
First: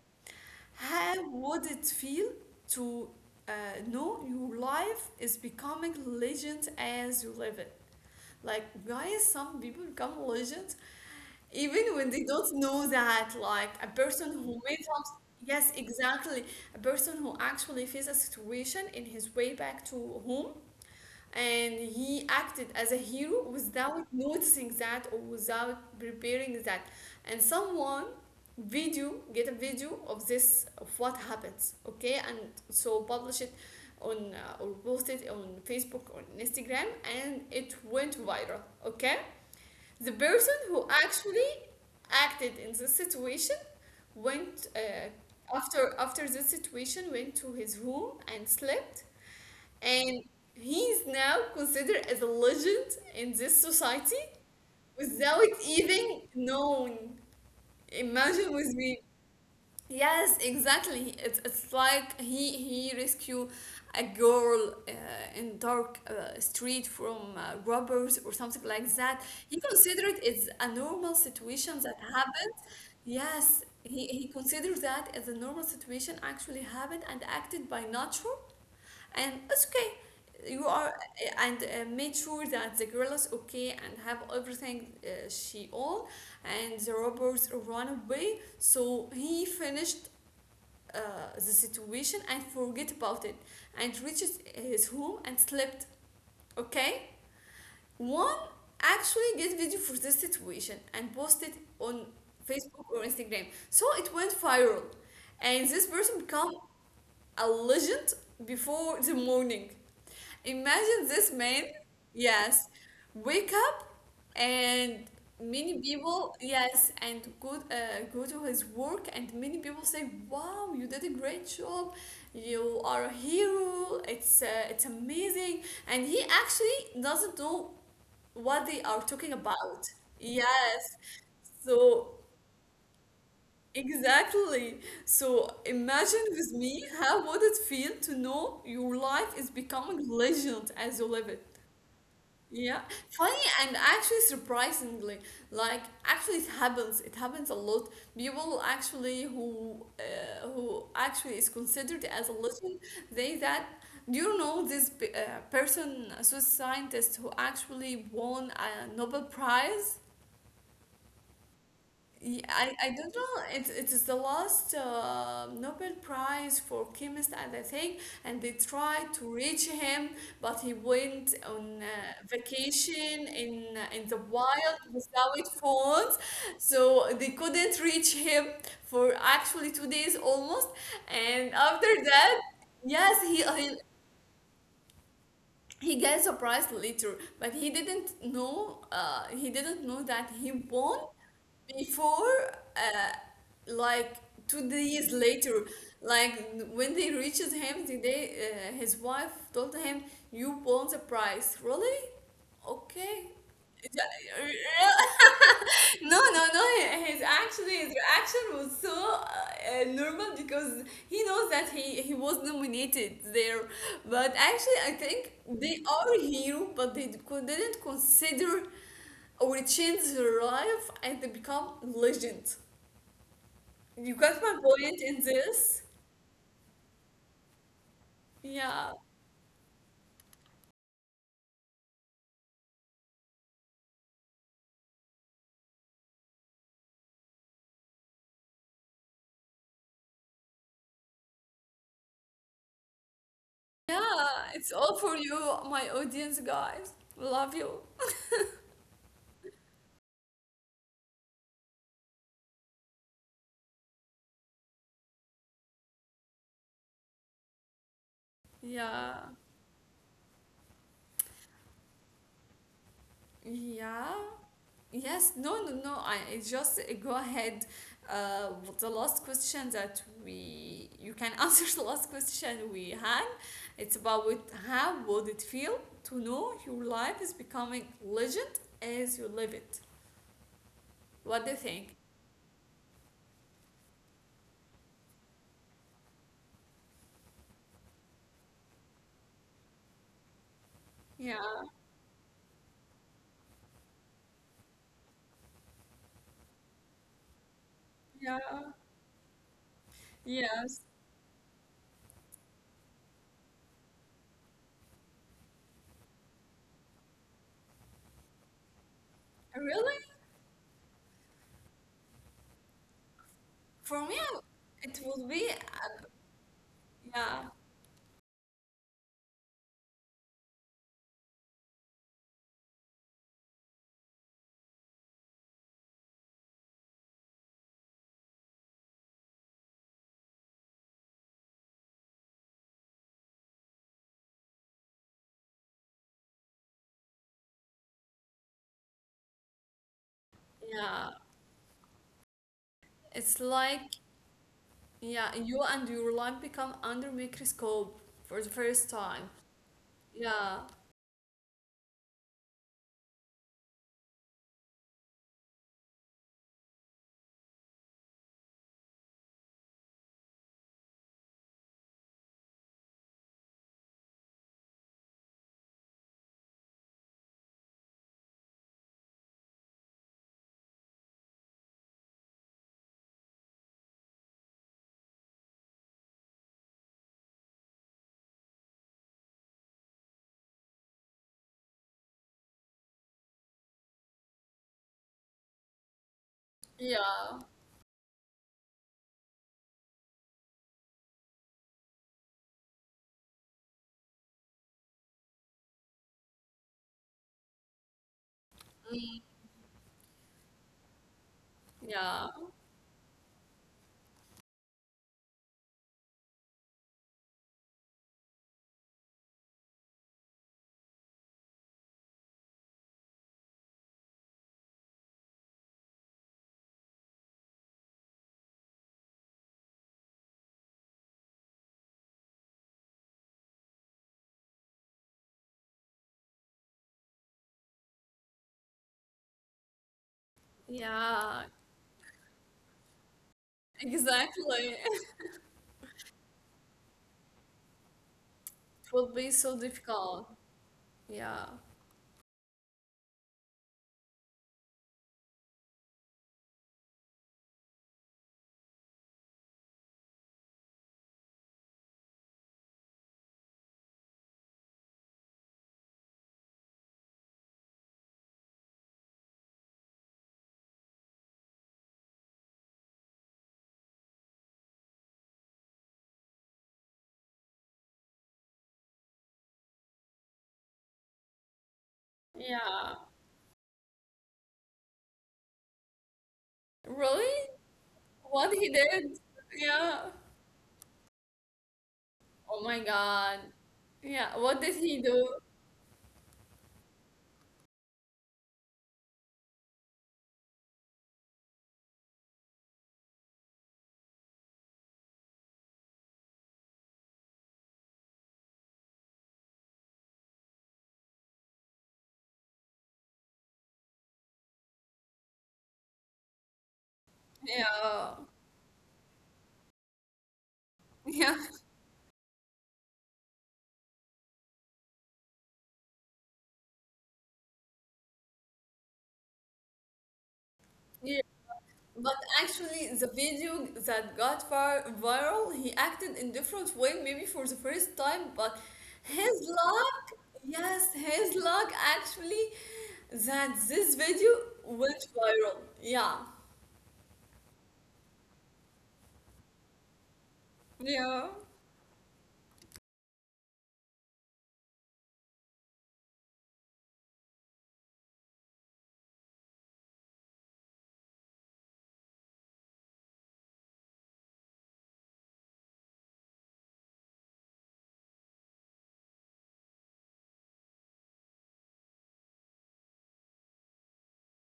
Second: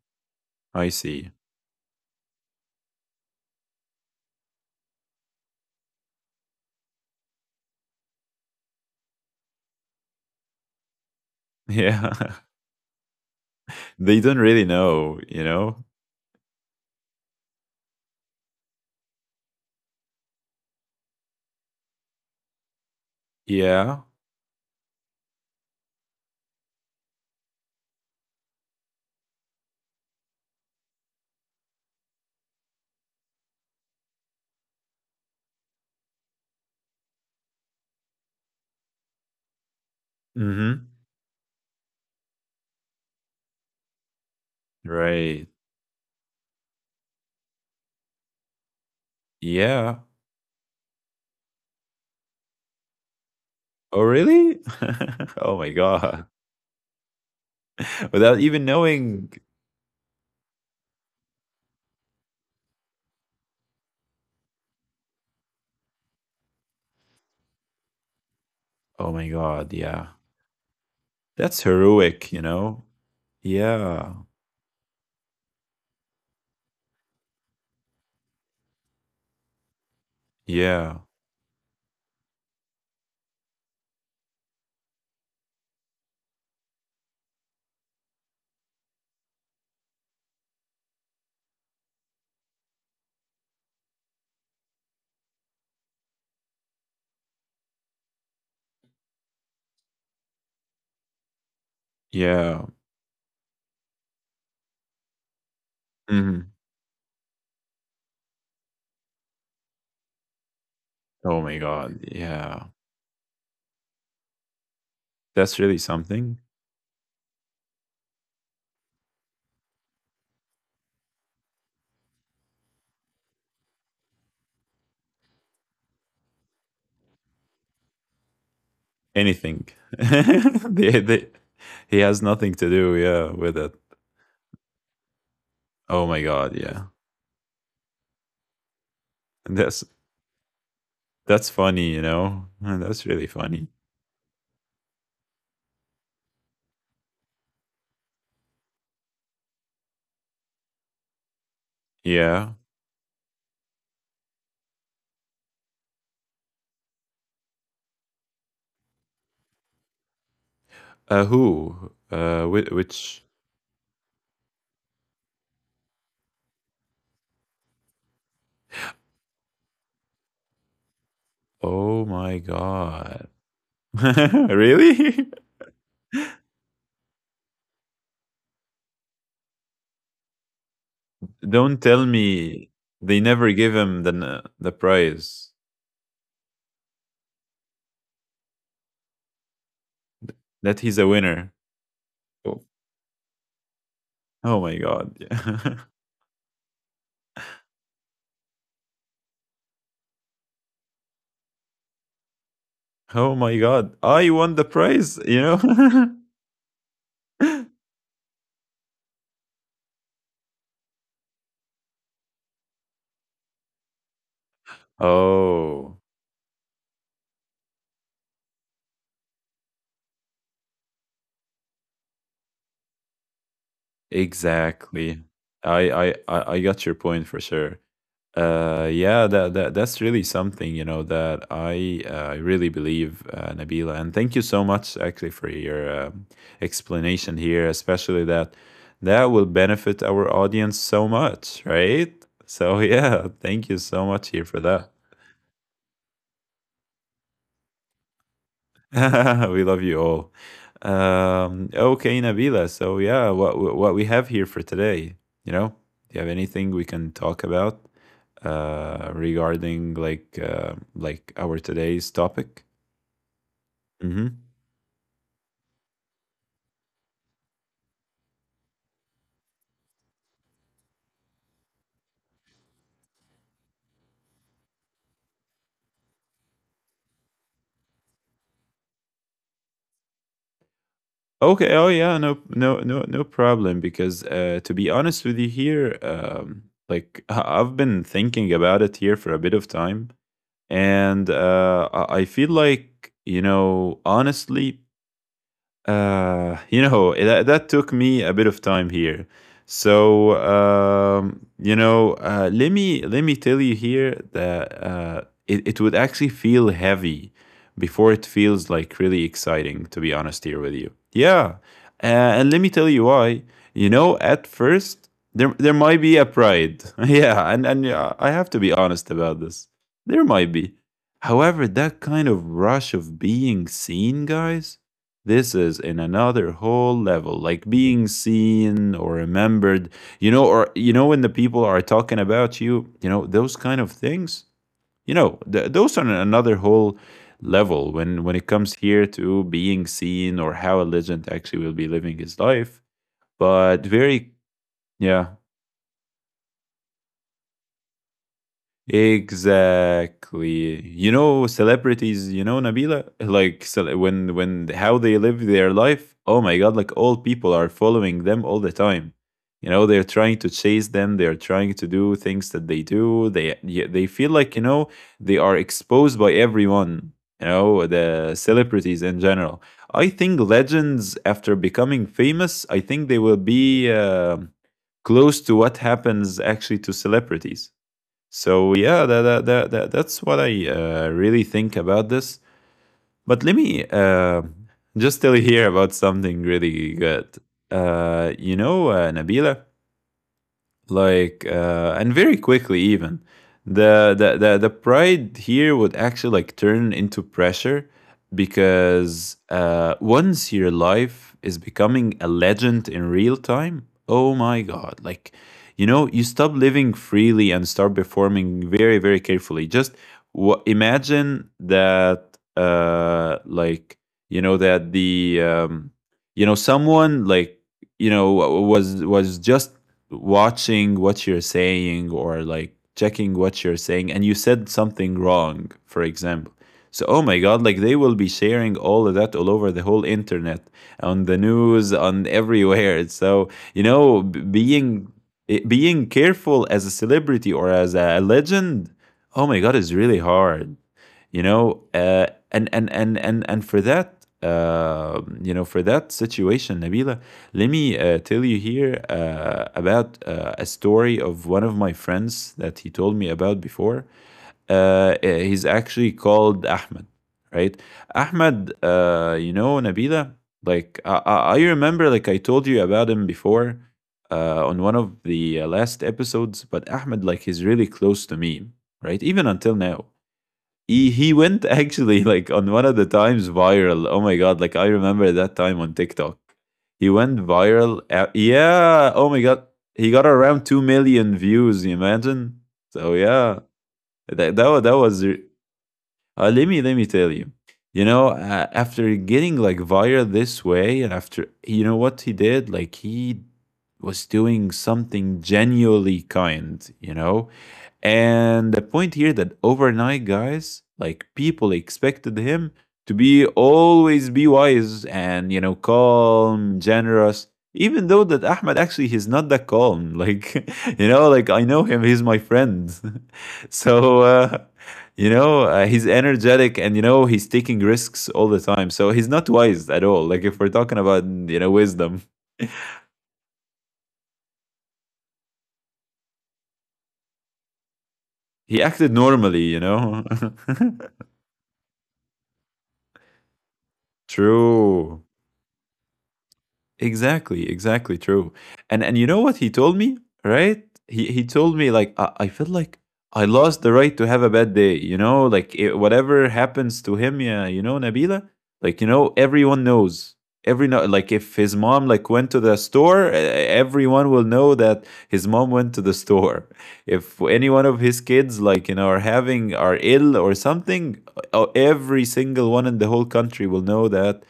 I
How
see.
would it feel to uh, know your life is becoming legend as you live it? Like, guys, some people become legends even when
Yeah,
they don't know that. Like, a
they
person
don't
who
really
made up,
know, you
yes,
know.
exactly, a person who actually faced a situation in his way back to home, and he acted as a hero
Yeah.
without noticing that or without preparing that, and someone video get a video of this of what happens, okay, and so publish it on or post it on Facebook or Instagram, and it went viral. Okay, the person
Mm-hmm.
who actually acted in this situation went
Right.
after this situation went to his room and slept,
Yeah.
and he is now considered as a legend in this
Oh,
society
really?
without
Oh my
even
god.
known.
Without
Imagine
even
with me.
knowing.
Yes, exactly. It's like he rescue a girl in dark street from robbers or something like
Oh
that.
my
He
god. Yeah.
considered it's a normal
That's
situation that
heroic, you
happened.
know.
Yes,
Yeah.
he considered that as a normal situation, actually happened, and acted by nature, and it's okay, you are,
Yeah.
and made sure that the girl is okay and have everything she own, and the robbers run away, so he finished uh, the situation and forget about it and reaches his home and slept. Okay, one actually get video for this situation and posted on
Yeah.
Facebook or Instagram, so it went viral, and this person
Mhm.
become a legend before the morning. Imagine this
Oh my
man,
god,
yes,
yeah.
wake up, and
That's
many
really
people,
something.
yes, and go go to his work, and many people say, "Wow, you did a great job. You are a hero. It's amazing." And he actually doesn't know what they are talking
Anything.
about. Yes.
The he
So
has nothing to do, yeah, with it.
exactly. So
Oh
imagine
my
with
god,
me
yeah.
how would it feel to know your life is
And That's
becoming legend as you live it.
that's funny, you know?
Yeah,
That's really
funny,
funny.
and actually surprisingly, like actually it happens. It happens a lot. People actually who actually is considered as a
Yeah.
legend, they that, do you know this person, a Swiss scientist who actually won a Nobel Prize?
Who?
Yeah, I don't
Which.
know. It is the last Nobel Prize for chemist, and I think, and they tried to reach him, but he went on
Oh my
vacation
god.
in the wild
Really?
without phones, so they couldn't reach him for actually 2 days almost. And after
Don't tell
that,
me
yes,
they never give him the prize.
he gets a prize later, but he didn't know that he
That
won
he's a winner.
before
Oh.
uh, like two
Oh my
days
god,
later,
yeah.
like when they reached him, the day his wife told him, "You won the prize, really." Okay,
Oh my god, I
yeah,
won the prize, you know?
no, no, no. he- His actually his reaction was so normal, because he knows that he was nominated there. But actually, I think they
Oh,
are hero, but didn't consider or change their life, and they become legend. You got my point in
exactly.
this?
I got your point for sure.
Yeah,
Yeah, that's really something, that I really believe, Nabila, and thank you so much actually for your explanation here, especially that will benefit our audience so much, right? So yeah, thank you
yeah.
so much here for
It's
that.
all for you, my audience guys. Love you.
We love you all. Okay, Nabila. So yeah, what we have here for today, you know, do you have anything we can talk about,
Yeah,
regarding like our today's topic?
yeah.
Hmm.
Yes, no, no, no. I just go ahead. With the last question that we you can answer, the last question we had. It's about with how would it feel to know your life is becoming legend as you live it. What do you
Okay. Oh
think?
yeah. No. No. No. No problem. Because to be honest with you here, like I've been thinking about it here for a bit of time, and
Yeah,
I feel like, honestly, that, that took me a
yeah,
bit of time here. So,
yes.
let me tell you here that it would actually feel heavy before it feels like really exciting,
Really?
to be honest here with you. Yeah. And let me tell you why. You
For me,
know,
I-
at
it
first,
would be,
there might be a pride.
yeah,
Yeah. And yeah, I have to be honest about this. There might be. However, that kind of rush of being seen, guys, this is in another whole level, like being seen or remembered, or when the people are talking about you, those kind of things, those are another whole level when it comes here to being seen or how a
yeah.
legend actually will be living his life.
It's like,
But very, yeah,
yeah, you and your life become under microscope for the first time. Yeah,
exactly. You know, celebrities, Nabila, like when how they live their life, oh my God, like all people are following them all the time. You know, they're trying to chase them, they're trying to do things that they do. They yeah, they feel like, they are exposed by everyone, the celebrities in general. I think legends after becoming famous, I think they will be close to what happens actually to celebrities. So yeah, that's what I really think about this. But let me just tell you here about something really good.
yeah,
Nabila, like and very quickly, even the pride here would actually like turn into pressure, because once your life is becoming
yeah,
a legend in real time, oh my god, like you stop living freely and start performing very very carefully. Just imagine that like, that the someone, like, you know was just watching what you're saying or like checking what you're saying, and you said something wrong, for example. So, oh my God, like they will be sharing all of that all over the whole internet, on the
yeah,
news, on everywhere. So,
exactly.
being i- being careful as a celebrity or as a
It
legend,
would be
oh
so
my God, is really
difficult.
hard. you
Yeah,
know uh, and for that, for that situation, Nabila, let me tell you here about a story of one of my friends that he told me about before. He's actually called Ahmed, right? Ahmed, Nabila, like I remember, like I told you about him before, on one of the last episodes, but Ahmed like, he's really close to me, right, even until now. He went actually like on one
yeah.
of the times viral. Oh my god! Like I remember that time on TikTok. He went
Really?
viral.
What he
Yeah.
did?
Oh my god.
Yeah.
He got around 2 million views. You
Oh
imagine?
my
So
God.
yeah,
Yeah,
that
what
that
did
was, that
he
was.
do?
Let me tell you. You know, after getting like viral this way, and after you know what he did, like, he was doing something genuinely kind. You know, and the point here that overnight, guys, like people expected him to be always be wise and calm, generous. Even
Yeah,
though that Ahmed actually, he's not that calm. Like, you know,
yeah,
like I know him, he's my friend. So he's energetic, and he's taking risks all the time. So he's not wise at all. Like, if we're talking
yeah.
about
But
wisdom,
actually, the video that got far viral, he acted in different way, maybe for the first time. But
he acted
his
normally. You
luck,
know,
yes, his luck actually, that this video went
true.
viral. Yeah,
Exactly, exactly true. And you know what he told me, right?
yeah,
He told me, like, I feel like I lost the right to have a bad day, like, whatever happens to him, yeah, Nabila, like, everyone knows. Every No, like, if his mom like went to the store, everyone will know that his mom went to the store. If any one of his kids, like, are ill or something, every single one in the whole country will know that,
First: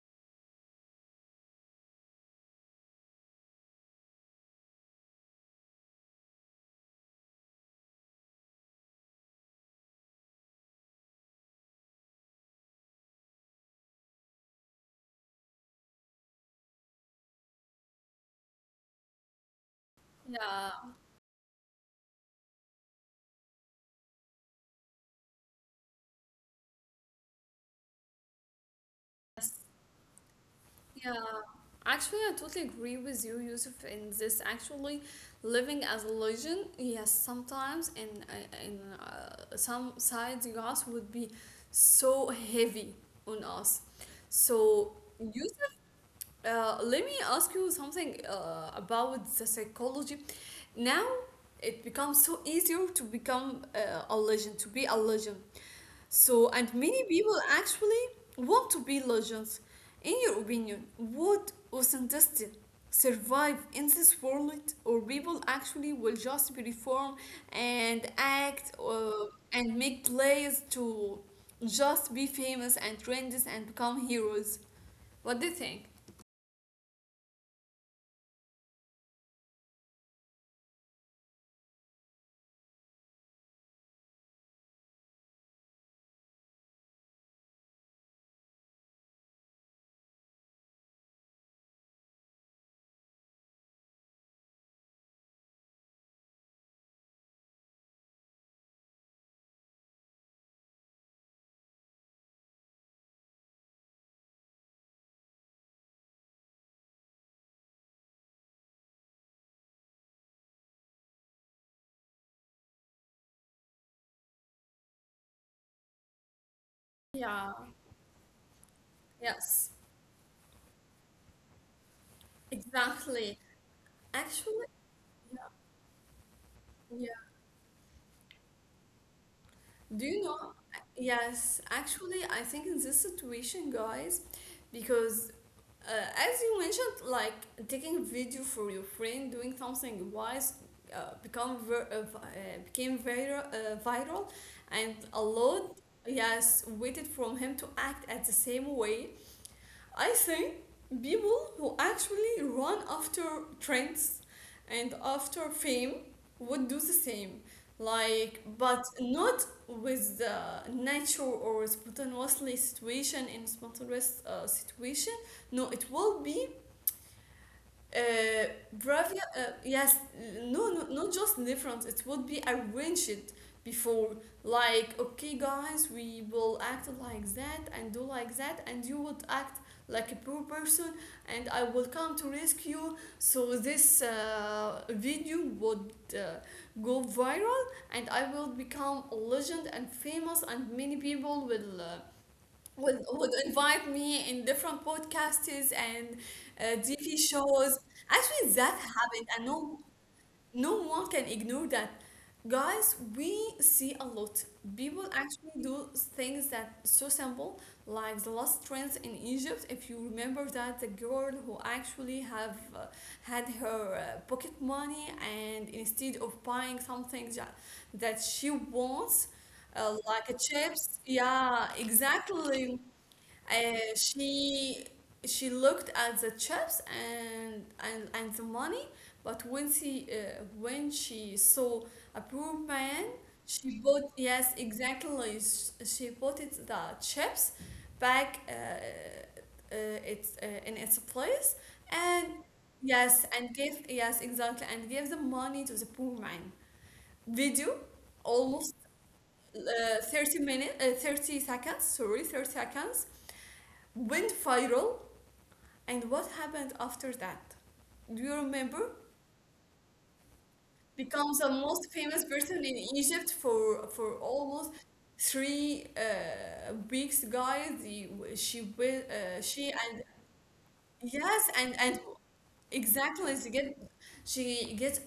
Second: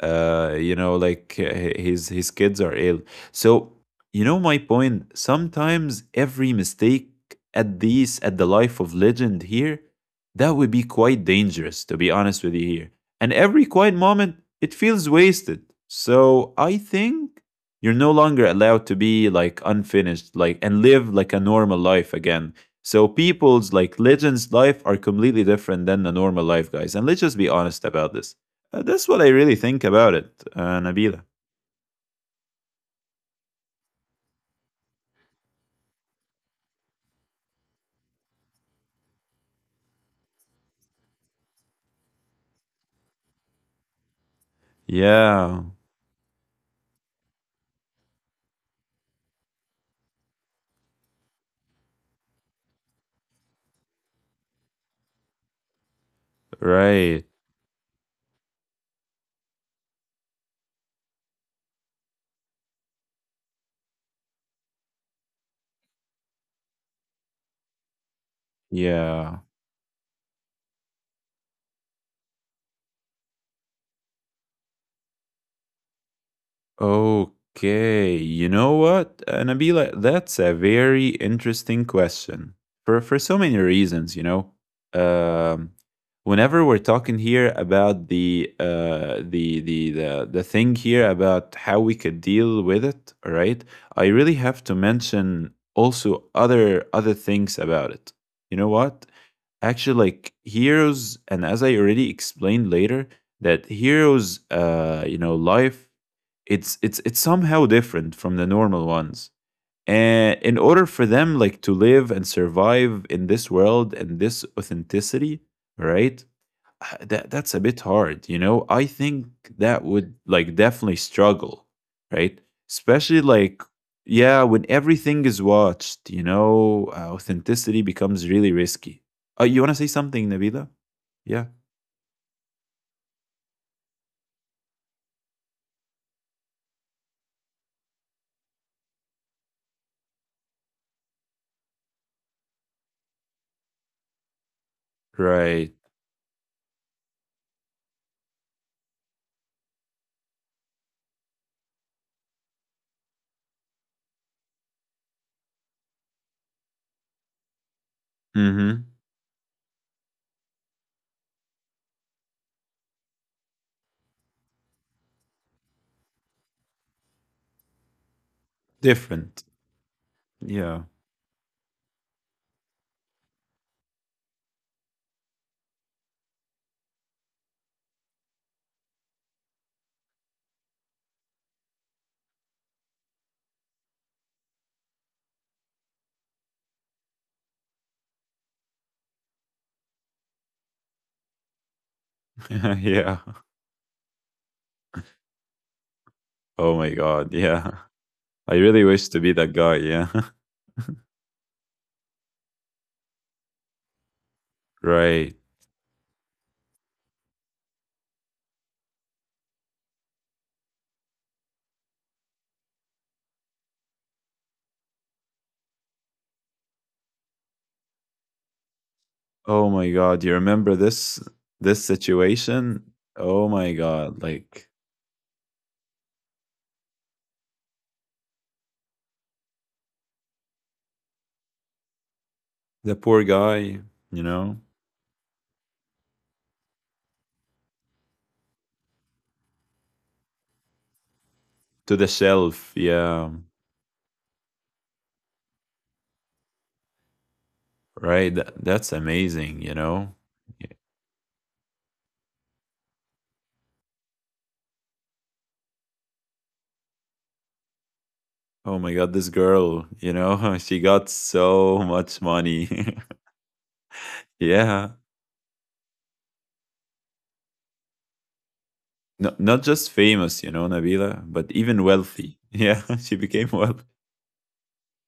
like, his kids are ill. So my point, sometimes every mistake at the life of legend here, that would be quite dangerous, to be honest with you here, and every quiet moment, it feels wasted. So I think, you're no longer allowed to be like unfinished, like,
yeah.
and live like a normal life again. So people's, like, legends life are completely different than the normal life, guys, and let's just be honest about this. That's what I really think about it,
Yeah,
Nabila.
actually, I totally agree with you, Yusuf, in this. Actually, living as a legend, yes, sometimes in some sides, yes, would be so heavy on us. So,
Yeah,
Yusuf, let me ask you something about the psychology. Now, it becomes so easier to become a legend, to be a legend. So, and many
right.
people actually want to be legends. In your opinion, would authenticity survive in this world, or people actually will just be reform and act
Yeah.
and make plays to just be famous and trendy and become heroes? What do you think?
Okay, you know what, Nabila? That's a very interesting question for so many reasons. You know, um, whenever we're talking here about the thing here about how we could deal with it, all right? I really have to mention also other things about it. You know what? Actually, like heroes, and as I already explained later, that heroes, life it's somehow different from the normal ones, and in order for them like to live and survive in this world and this authenticity, right? That's
Yeah,
a bit hard, I think
yes,
that would like definitely struggle, right? Especially
exactly.
like, yeah, when
Actually,
everything is watched,
yeah.
authenticity becomes really risky. You want to say
Do
something,
you know?
Nabila? Yeah,
Yes, actually, I think in this situation, guys, because uh, as you mentioned, like taking a video for your friend doing something wise became viral, and a
right.
lot, yes, waited from him to act at the same way. I think people who actually run after trends and after fame would do the same. Like,
Mm-hmm.
but not with the nature or spontaneously situation, in spontaneous situation. No, it will be uh, bravia
Different.
yes,
Yeah.
no, not just difference. It would be arranged before, like, okay, guys, we will act like that and do like that, and you would act like a poor person, and I will come to rescue, so this video would go viral, and I will become a legend and famous, and many people will would
Yeah.
invite me in different podcasts and
Oh my
TV
god, yeah.
shows.
I
Actually, that
really wish to
happened,
be
and
that guy,
no,
yeah.
no one can ignore that. Guys, we see a lot. People
Right.
actually do things that so simple, like the last trends in Egypt. If you remember that, the girl who actually have had her pocket money, and instead of buying something that she wants,
Oh my god, you
like a
remember
chips.
this
Yeah,
this
exactly.
situation? Oh my
Uh,
god, like
she she looked at the chips and and the money, but when she saw a poor
the
man,
poor
she
guy,
bought,
you
yes
know,
exactly, she bought it, the chips back uh, it's in its place,
to the
and
shelf,
yes,
yeah.
and gave, yes exactly, and gave the money to the poor man. Video
Right, that,
almost
that's amazing,
uh,
you know.
30
Yeah.
minutes uh, 30 seconds, sorry, 30 seconds, went viral. And what happened after that? Do you
Oh my
remember?
god, this girl, you know, she got
Becomes the
so
most
much
famous person
money.
in Egypt for almost
Yeah.
three weeks, guys. She will,
No, not
she
just
and
famous, you know, Nabila,
yes,
but even
and
wealthy. Yeah, she
exactly,
became wealthy.
she gets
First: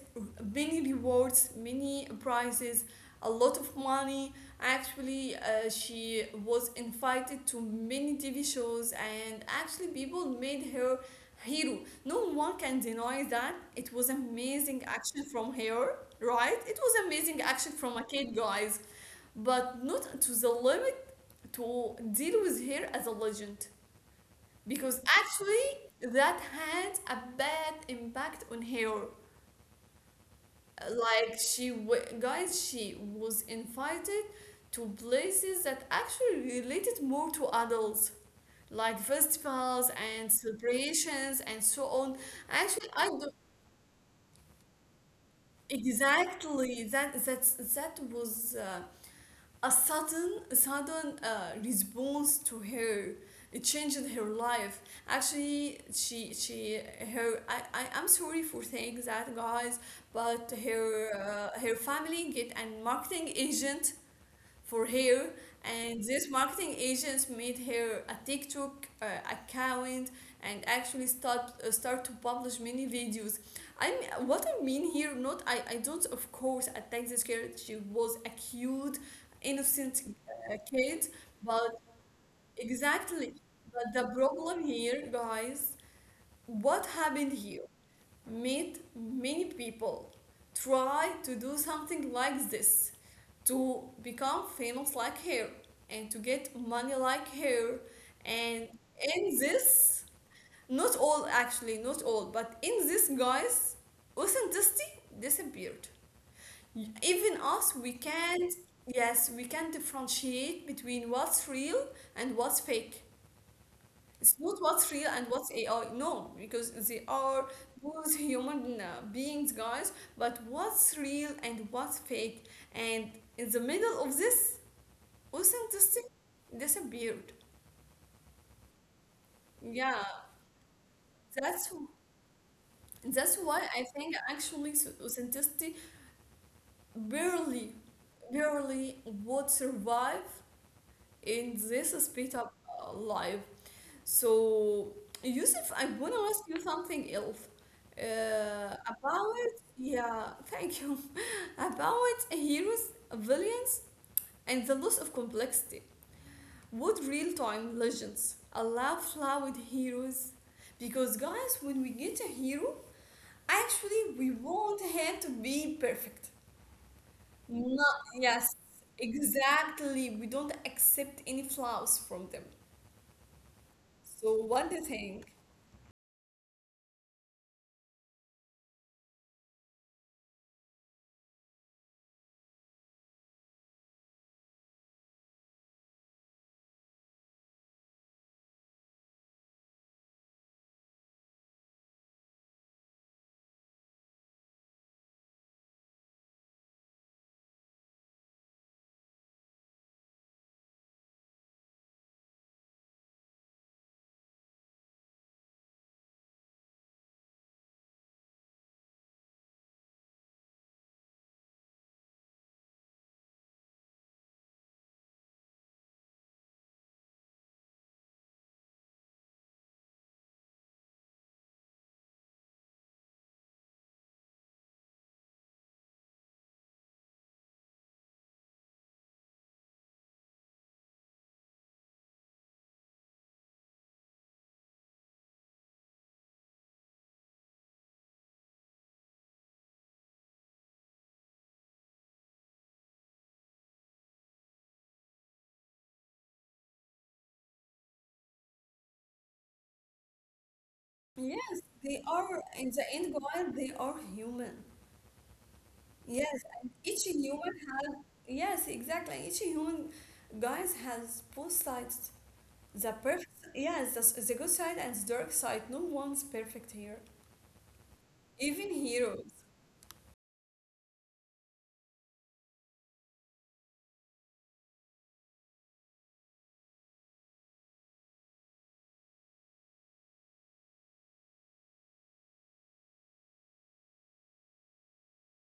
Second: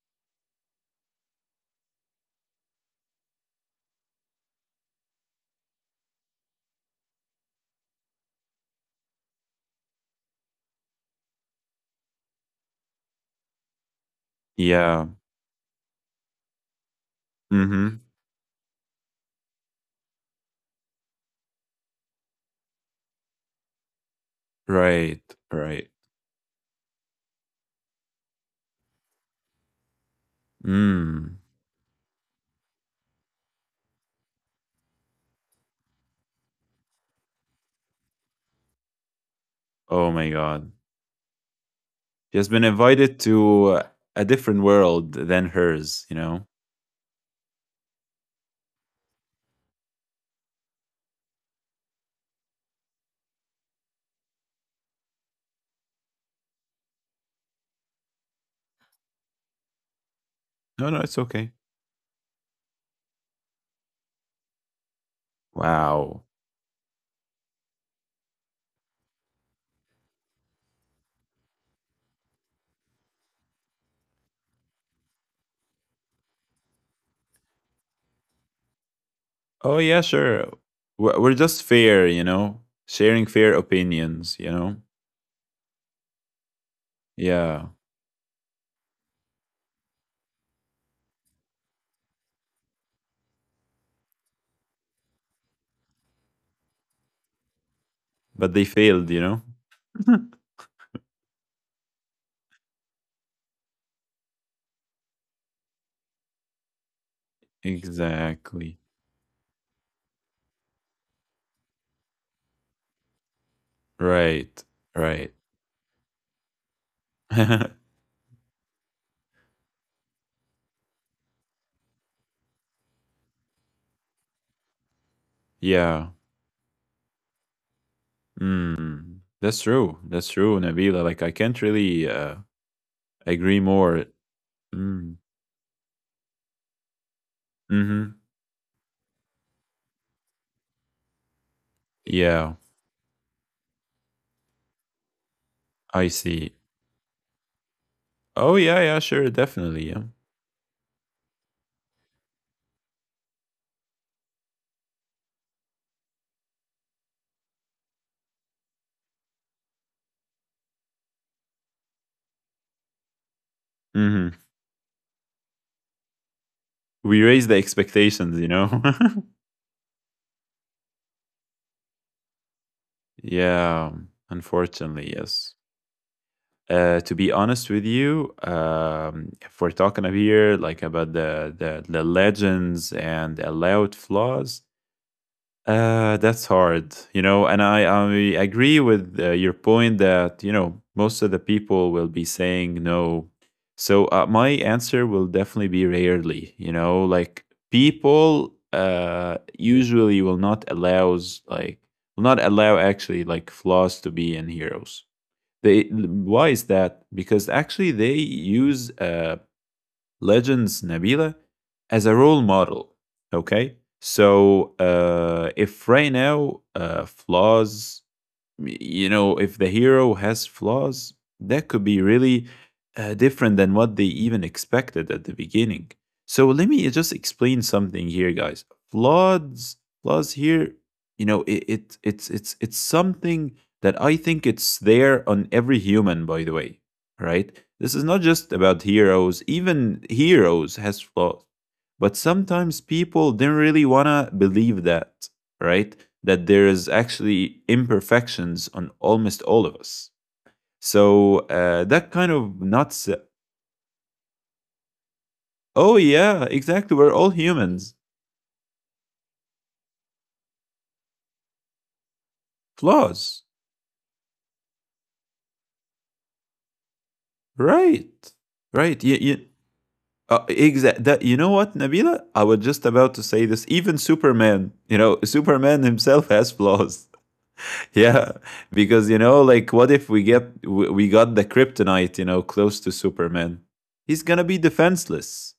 many rewards, many prizes, a lot of money. Actually, she was invited to many TV shows, and actually, people made her hero. No one can deny that it was amazing
Yeah.
action from her, right? It was amazing action from
Mhm.
a kid, guys, but not to the limit to deal with her as a legend, because
Right, right.
actually that had a bad impact on her. Like,
Mm.
guys, she was invited to places that actually related more to adults, like festivals
Oh my
and
god.
celebrations and so on.
She has been
Actually,
invited
I do
to a different world than hers, you know?
exactly that. That that was a sudden response to her. It changed her life. Actually, she her, I, I'm sorry for saying that, guys, but
No,
her
no, it's okay.
her family get a marketing agent for her, and
Wow.
these marketing agents made her a TikTok account, and actually start to publish many videos. I mean, what I mean here, not, I don't of course attack this girl. She was a cute,
Oh, yeah,
innocent
sure.
kid,
We're just
but
fair, you know? Sharing
exactly,
fair
but the
opinions, you
problem
know?
here, guys, what happened here
Yeah.
made many people try to do something like this to become famous like her and to get money like her,
But they
and
failed, you
in
know?
this, not all, actually not all, but in this, guys, authenticity disappeared. Even us, we can't,
Exactly.
yes, we can differentiate between what's real and what's fake. It's not
Right,
what's real and
right.
what's AI. No, because they are both human beings, guys. But what's real and what's fake? And in the middle of this,
Yeah.
authenticity disappeared.
Mm. That's true.
Yeah,
That's true, Nabila. Like, I can't
that's
really
that's
agree
why I
more.
think actually
Mm.
authenticity barely,
Hmm.
barely would survive in this speed up
Yeah,
live. So, Yusuf, I
I
want to ask
see.
you something else
Oh yeah, yeah,
about,
sure, definitely, yeah.
yeah, thank you, about heroes' villains and the loss of complexity. Would real-time legends allow flawed heroes? Because guys, when we get a hero, actually we
Hmm.
want him to be perfect.
We raise the
No,
expectations, you
yes,
know.
exactly. We don't accept any flaws from them.
Yeah,
So what do you
unfortunately,
think?
yes. To be honest with you, if we're talking up here like about the legends and allowed flaws, that's hard, you know, and I agree with your point that, you know, most of the people will be saying no. So my answer will definitely be rarely, you know, like people usually will not will not allow actually like flaws to be in heroes. They, why is that? Because actually they use legends, Nabila, as a role model. Okay. So if right now flaws, you know, if the hero has flaws, that could be really different than what they even expected at the beginning. So let me just explain something here, guys. Flaws here, you know, it it's something that I think it's there on every human, by the way. Right? This is not just about heroes. Even heroes has flaws, but sometimes people didn't really wanna believe that, right? That there is actually imperfections on almost all of us. So
Yes, they
that kind
are
of
in the
not
end, guys, they are human.
oh
Yes,
yeah,
and
exactly.
each
We're all
human has
humans,
yes, exactly. Each human guys has both sides. The perfect
flaws,
yes, the good side and the dark side. No one's perfect here.
right?
Even
Right.
heroes.
That, you know what, Nabila? I was just about to say this. Even Superman, you know, Superman himself has flaws. Yeah. Because you know like what if we get we got the kryptonite, you know, close to Superman, he's gonna be defenseless,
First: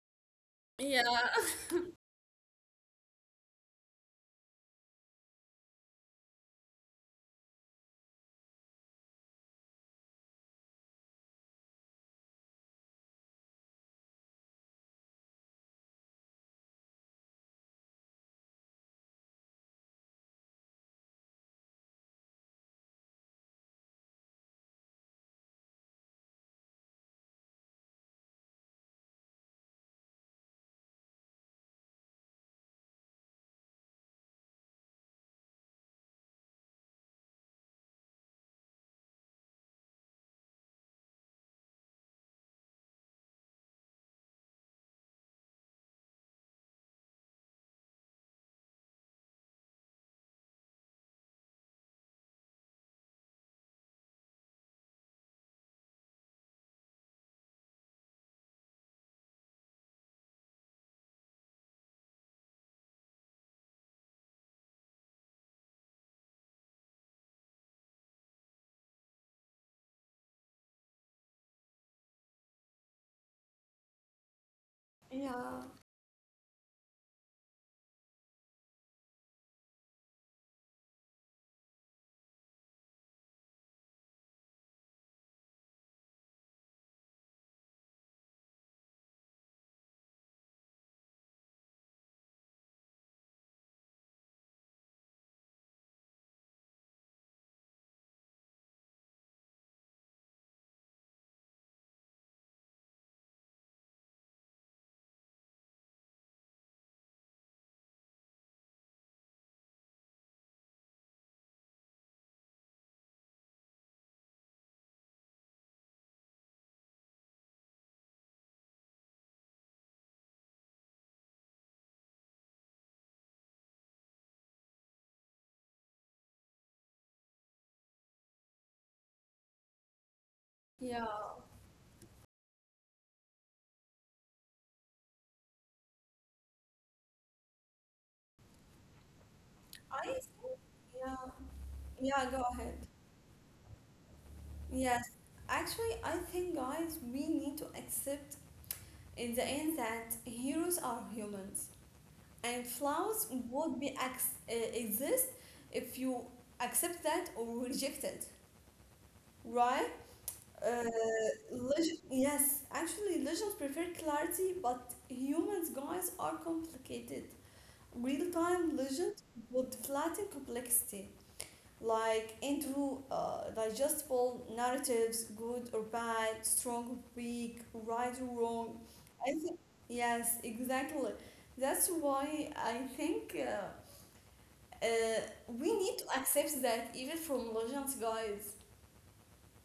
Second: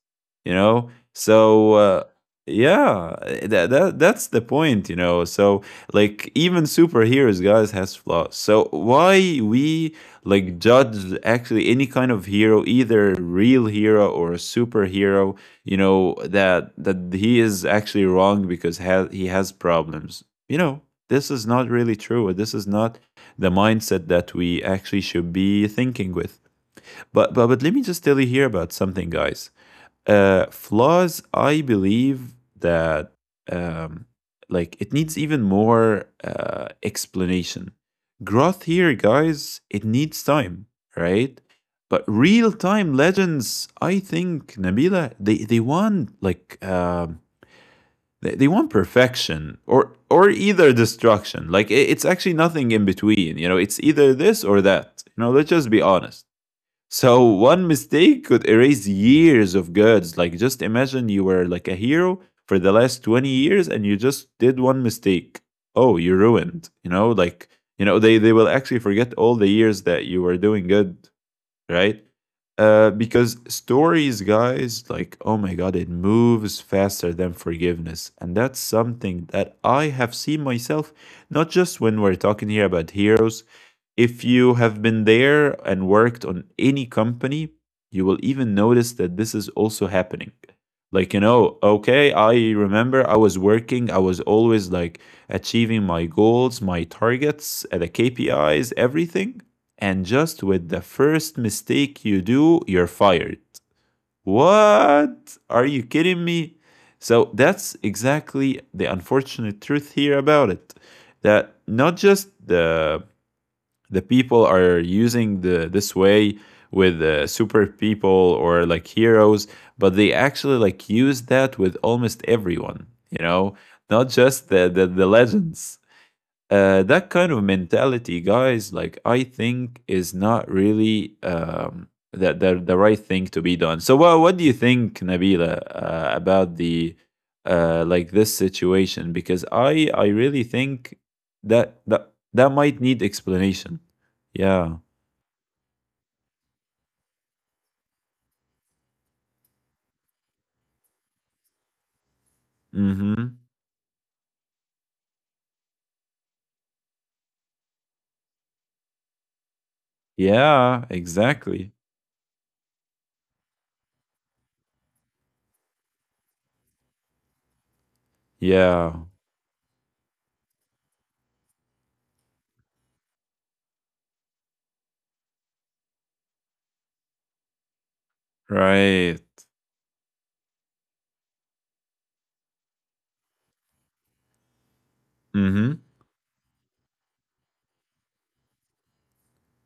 you know.
Yeah.
So yeah, that's the point, you know. So like even superheroes, guys, has flaws. So why we like judge actually any kind of hero, either real hero or a superhero, you know, that he is actually wrong because he has problems, you know. This is not really true. This is not the mindset that we actually should be thinking with. But let me just tell you here about something, guys. Flaws, I believe that um, like it needs even more explanation. Growth here, guys, it needs time, right? But real time legends, I think, Nabila, they want like they want perfection or either destruction. Like it, it's actually nothing in between. You know, it's either this or that. You know, let's just be honest. So one mistake could erase years of goods. Like just imagine you were like a hero for the last 20 years and you just did one mistake. Oh, you're ruined. You know, like you know, they will actually forget all the years that you were doing good, right? Because stories, guys, like, oh my
Yeah.
God, it moves faster than forgiveness. And that's something that I have seen myself, not just when we're talking here about heroes. If you have been there and worked on any company, you will even notice that this is also happening. Like, you know, okay, I remember I was working, I was always like achieving my goals, my targets, the KPIs, everything. And just with the first mistake you do, you're fired. What? Are you kidding me? So that's exactly the unfortunate truth here about it. That not just the people are using the this way with super people or like heroes, but they actually like use that with almost everyone. You know, not just the legends. That kind of mentality, guys, like I think is not
Yeah.
really the, the right thing to be done. So, what do you think, Nabila, about the like this situation? Because I
I think
really think
yeah.
that that
Yeah,
that
go
might
ahead.
need explanation. Yeah.
Yes, actually, I think, guys, we need to accept in the end that heroes are humans and flaws
Mm-hmm.
would be exist if you accept that or reject it, right? Uh,
Yeah. Exactly.
yes, actually, legends prefer clarity, but humans, guys, are complicated. Real time
Yeah.
legends would flatten complexity, like into digestible narratives, good or bad, strong or weak, right or wrong.
Right.
I think yes, exactly. That's why I think uh, we
Mm-hmm.
need to accept that even from legends, guys.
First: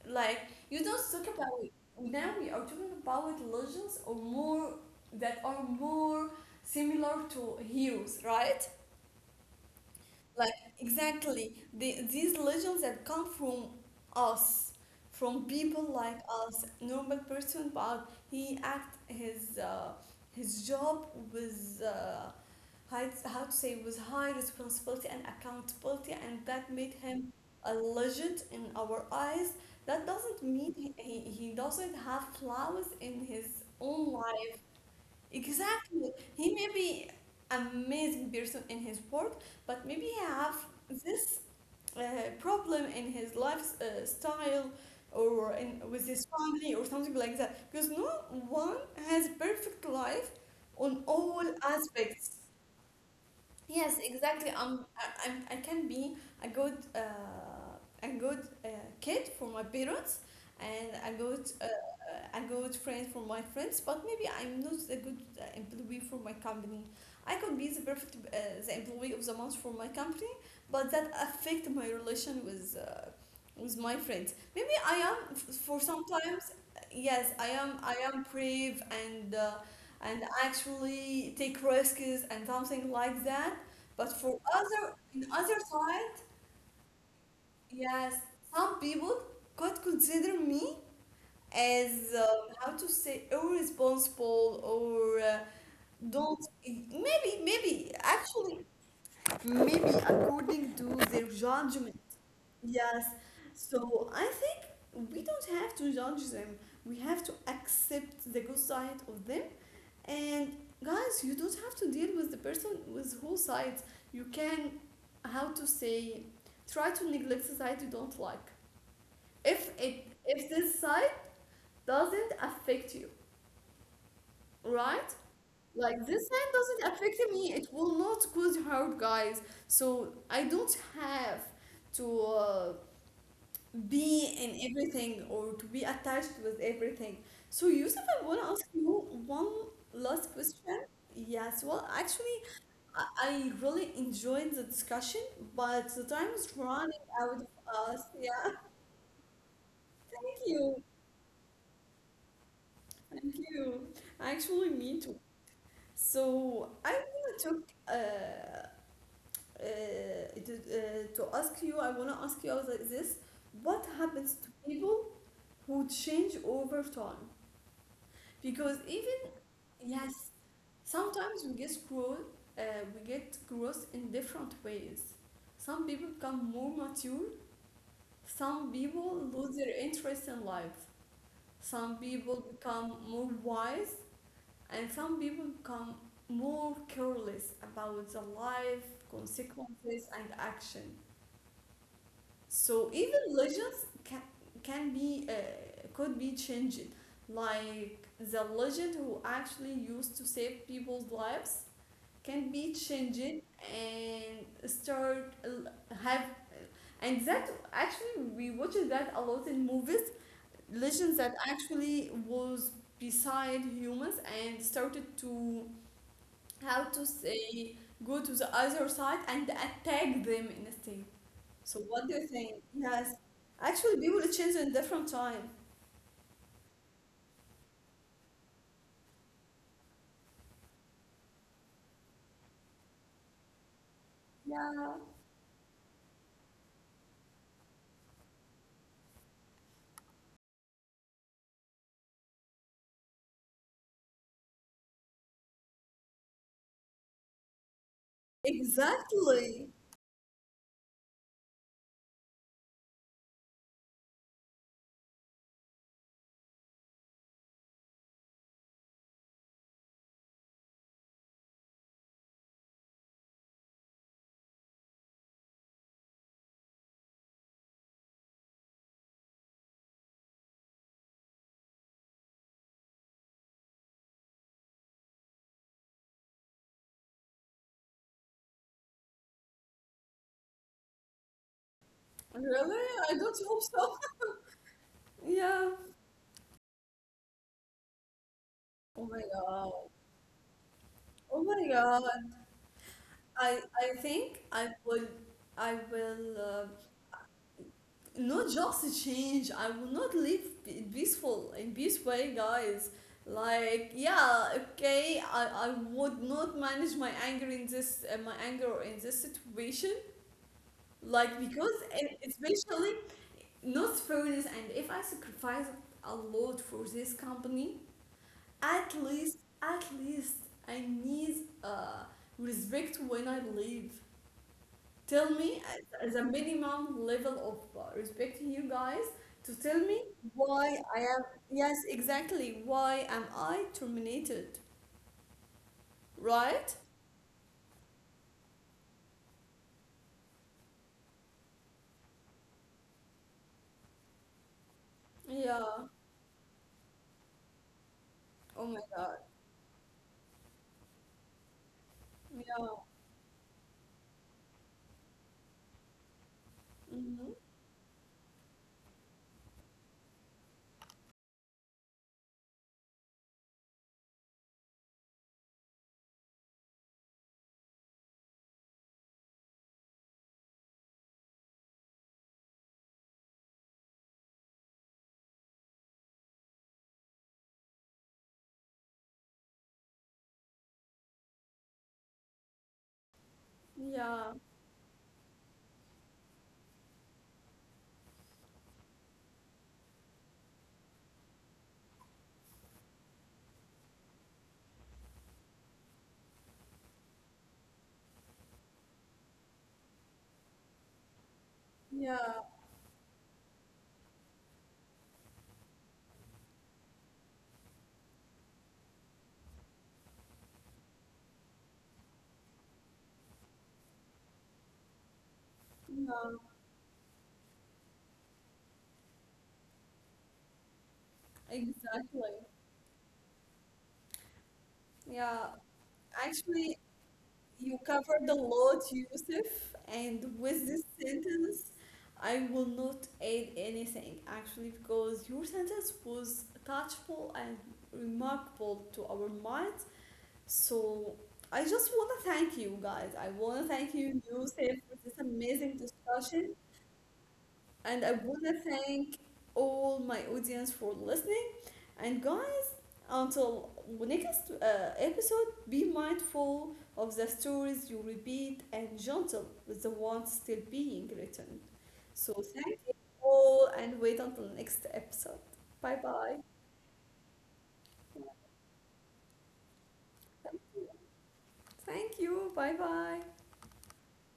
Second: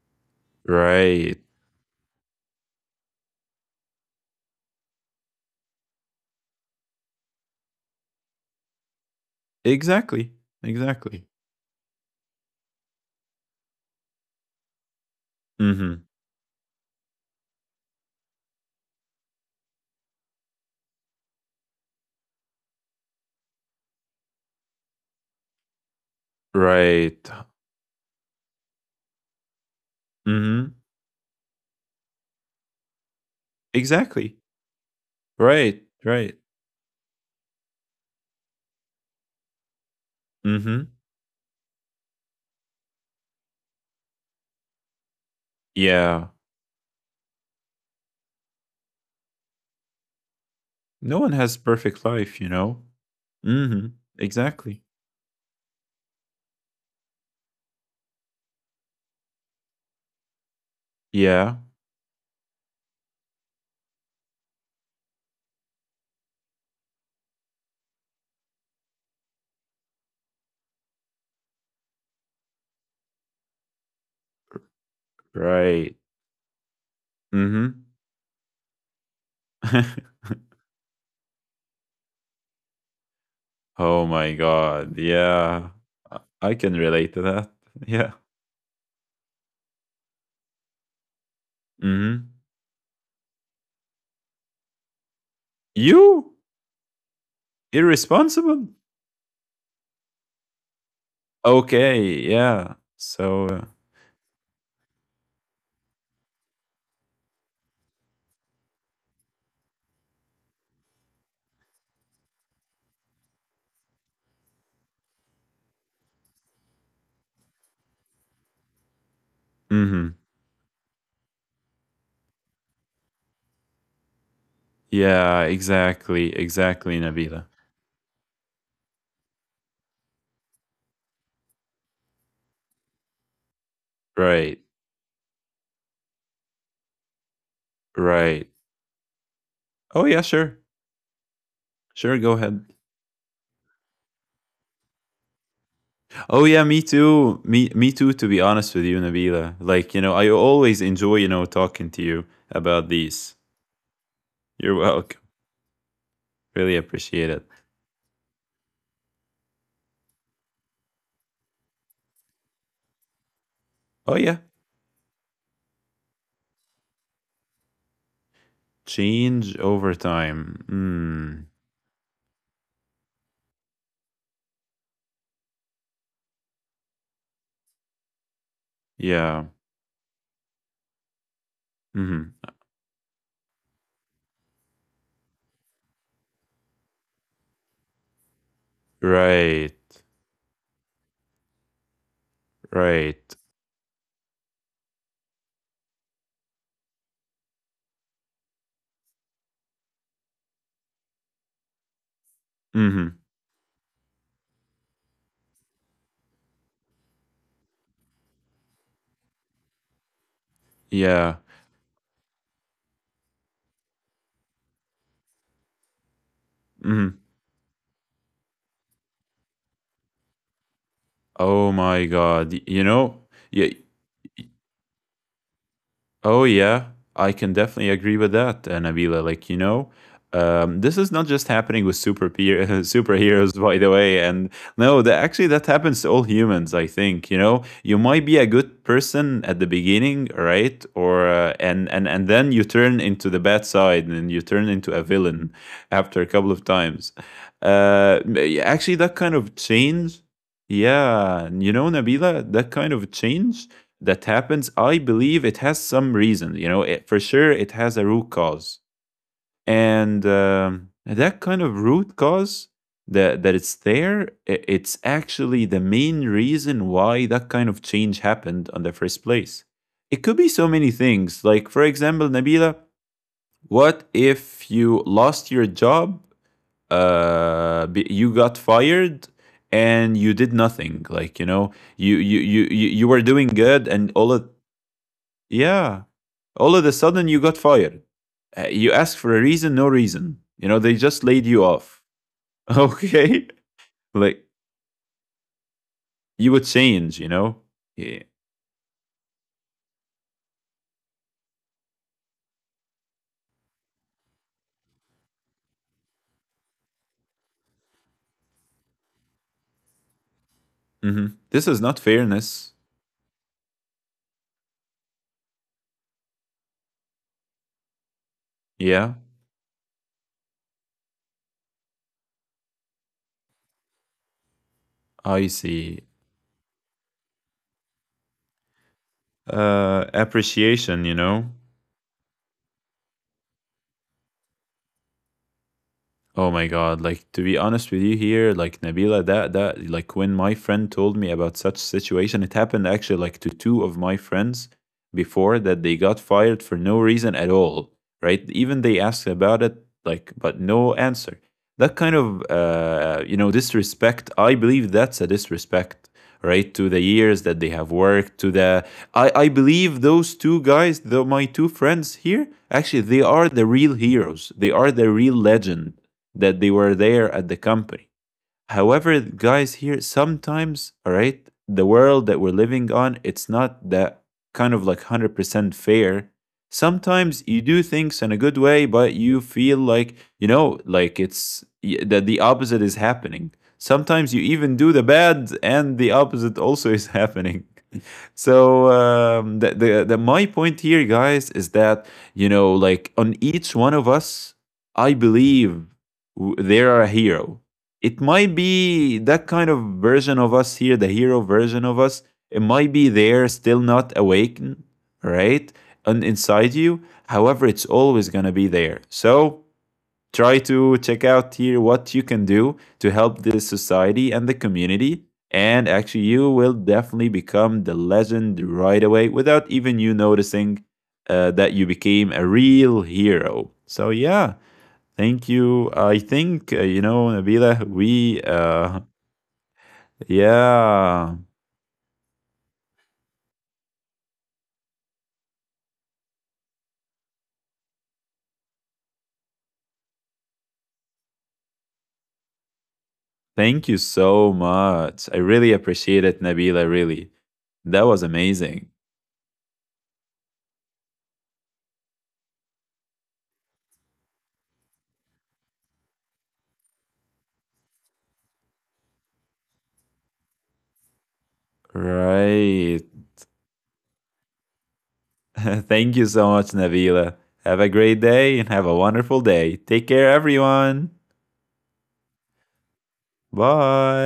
Like you don't talk
Right.
about it. Now we are talking about legends or more that are more similar to heroes, right?
Exactly.
Like
Exactly.
exactly these legends that come from us, from people
Mm-hmm.
like us, normal person, but he act his job with high, how to say, with high responsibility and accountability, and that made him
Right.
a legend in our eyes. That doesn't mean
Mm-hmm.
he doesn't have flaws in his own
Exactly.
life.
Right,
Exactly.
right.
He may be amazing person in his work, but maybe he have
Mhm.
this uh, problem in his life style or in with his
Yeah.
family or something like that. Because no one has perfect life on
No one
all
has perfect
aspects.
life, you know?
Yes,
Mhm.
exactly.
Exactly.
I'm, I can be a a good kid for my parents, and a
Yeah.
a good friend for my friends. But maybe I'm not a good employee for my company. I could be the employee of the month for my company, but that affect my relation with my friends. Maybe I am for
Right.
sometimes. Yes, I am. I
Mhm.
am brave and. And actually take risks and something like that, but
Oh
for
my
other,
god.
in other
Yeah.
side,
I can relate to that.
yes,
Yeah.
some people could consider me as
Mhm.
how to say irresponsible or
You?
don't maybe actually
Irresponsible?
maybe according to their judgment.
Okay, yeah.
Yes.
So, uh,
So I think we don't have to judge them. We have to accept the good side of them. And guys, you don't have to deal with the person with whole sides. You can, how to say, try to neglect the side you don't like. If it,
Mhm.
if this side doesn't affect you, right?
Yeah,
Like this
exactly,
side doesn't
exactly,
affect
Nabila.
me, it will not cause hurt, guys. So I don't have to. Be
Right,
in everything or to be attached with everything. So, Yusuf, I want to
right.
ask you one
Oh yeah,
last
sure.
question. Yes, well,
Sure,
actually,
go ahead.
I really enjoyed the discussion, but the time is
Oh yeah, me
running out
too. Me
of
me
us.
too. To be
Yeah,
honest with you, Nabila, like you know, I
thank you.
always enjoy you know talking to you about
Thank
these.
you. Actually,
You're
me too.
welcome.
So,
Really
I want
appreciate
to
it.
talk. Uh, to ask you, I want to ask you like this: what
Oh
happens
yeah,
to people who change over time? Because even
change over
yes,
time.
sometimes we
Mm,
get grow, uh, we get gross in different ways. Some people become more mature, some people
yeah.
lose their interest in life, some people
Mm-hmm.
become more wise, and some people become more careless about the life,
Right.
consequences, and action. So even
Right.
legends can be could be changed, like the legend who actually used to save people's lives can be changed
Mm-hmm.
and start l- have and that actually we watched that a lot in movies, legends that
Yeah.
actually was beside humans and started to, how to
Mm-hmm.
say, go to the other side and attack them in a state. So
Oh
what
my
do you think?
God. You
Yes,
know. Yeah.
actually people change in different time.
Oh, yeah, I can definitely agree with that, Nabila. Like, you know, this is not just happening with superheroes, by the way. And
Yeah,
no, that actually that happens to all humans. I think you know you might be a good person at the beginning, right? Or And then you turn into the bad side, and you turn into a villain after a couple of times. Uh, Actually, that kind
exactly.
of change, yeah, you know, Nabila, that kind of change that happens, I believe it has some reason. You know, it, for sure, it has a root cause, and that kind of root cause that it's there, it's actually the main reason why that kind of change happened on the first place. It could be so many things. Like, for example, Nabila, what if you lost your job? You got fired and you did nothing. Like, you know,
Really,
you
I
were
don't
doing
hope
good,
so.
and all of
Yeah.
yeah. All of a sudden, you got fired.
Oh
You
my
asked for a
god.
reason, no reason. You know, they just
Oh
laid
my
you
god.
off.
I
Okay.
I think
Like,
I will I will uh,
you would change, you know? Yeah.
not just change. I will not live peaceful in peace way, guys. Like yeah, okay. I would not manage my anger in this my anger in this situation.
Hmm.
Like because
This is not
and
fairness.
especially not fairness. And if I sacrifice a lot for this company, at
Yeah.
least, at least I need uh respect when I leave. Tell
I
me,
see.
as a minimum level of respecting you guys, to tell me why I
Appreciation, you
am,
know?
yes, exactly, why am I terminated,
Oh my
right?
god, like to be honest with you here, like Nabila, that when my friend told me about such situation, it happened actually like to two of my friends before
Yeah,
that they got fired for no reason at all, right?
oh my
Even they
God.
asked about it, like but no answer. That kind of
Yeah,
you know disrespect, I believe that's a disrespect, right? To the
mm-hmm.
years that they have worked, to the I believe those two guys, the my two friends here, actually they are the real heroes. They are the real legend that they were there at the company. However, guys, here sometimes, all right, the world that we're living on, it's not that kind of like 100% fair. Sometimes you do things in a good way, but you feel like, you know, like that the opposite is happening.
Yeah,
Sometimes you even do the bad and the opposite also is happening. So the, the my point here, guys, is that you know, like on each one of us, I believe they are a hero. It might be that kind of version of us here, the hero version of us.
yeah,
It might be there, still not awakened, right? And inside you. However, it's always going to be there. So try to check out here what you can do to help the society and the community. And actually,
yeah,
you will definitely become the legend right away without even you noticing that you
exactly.
became a real hero. So, yeah,
Yeah,
thank you. I
actually,
think, you know,
you
Nabila,
covered a
we,
lot, Yusuf, and with this
yeah,
sentence, I will not add anything actually because your sentence was touchable and remarkable to our minds. So I just want to thank you guys. I want to thank
thank
you,
you so
Yusuf, for this
much. I
amazing
really appreciate it,
discussion,
Nabila, really.
and
That
I
was
want to
amazing.
thank all my audience for listening. And guys, until next episode, be mindful of the stories you repeat and gentle with the ones still being written. So thank you
Right.
all and wait until next episode. Bye
Thank you
bye.
so much, Nabila. Have a great day and have a wonderful day. Take care, everyone.
Thank you. Bye bye.
Bye.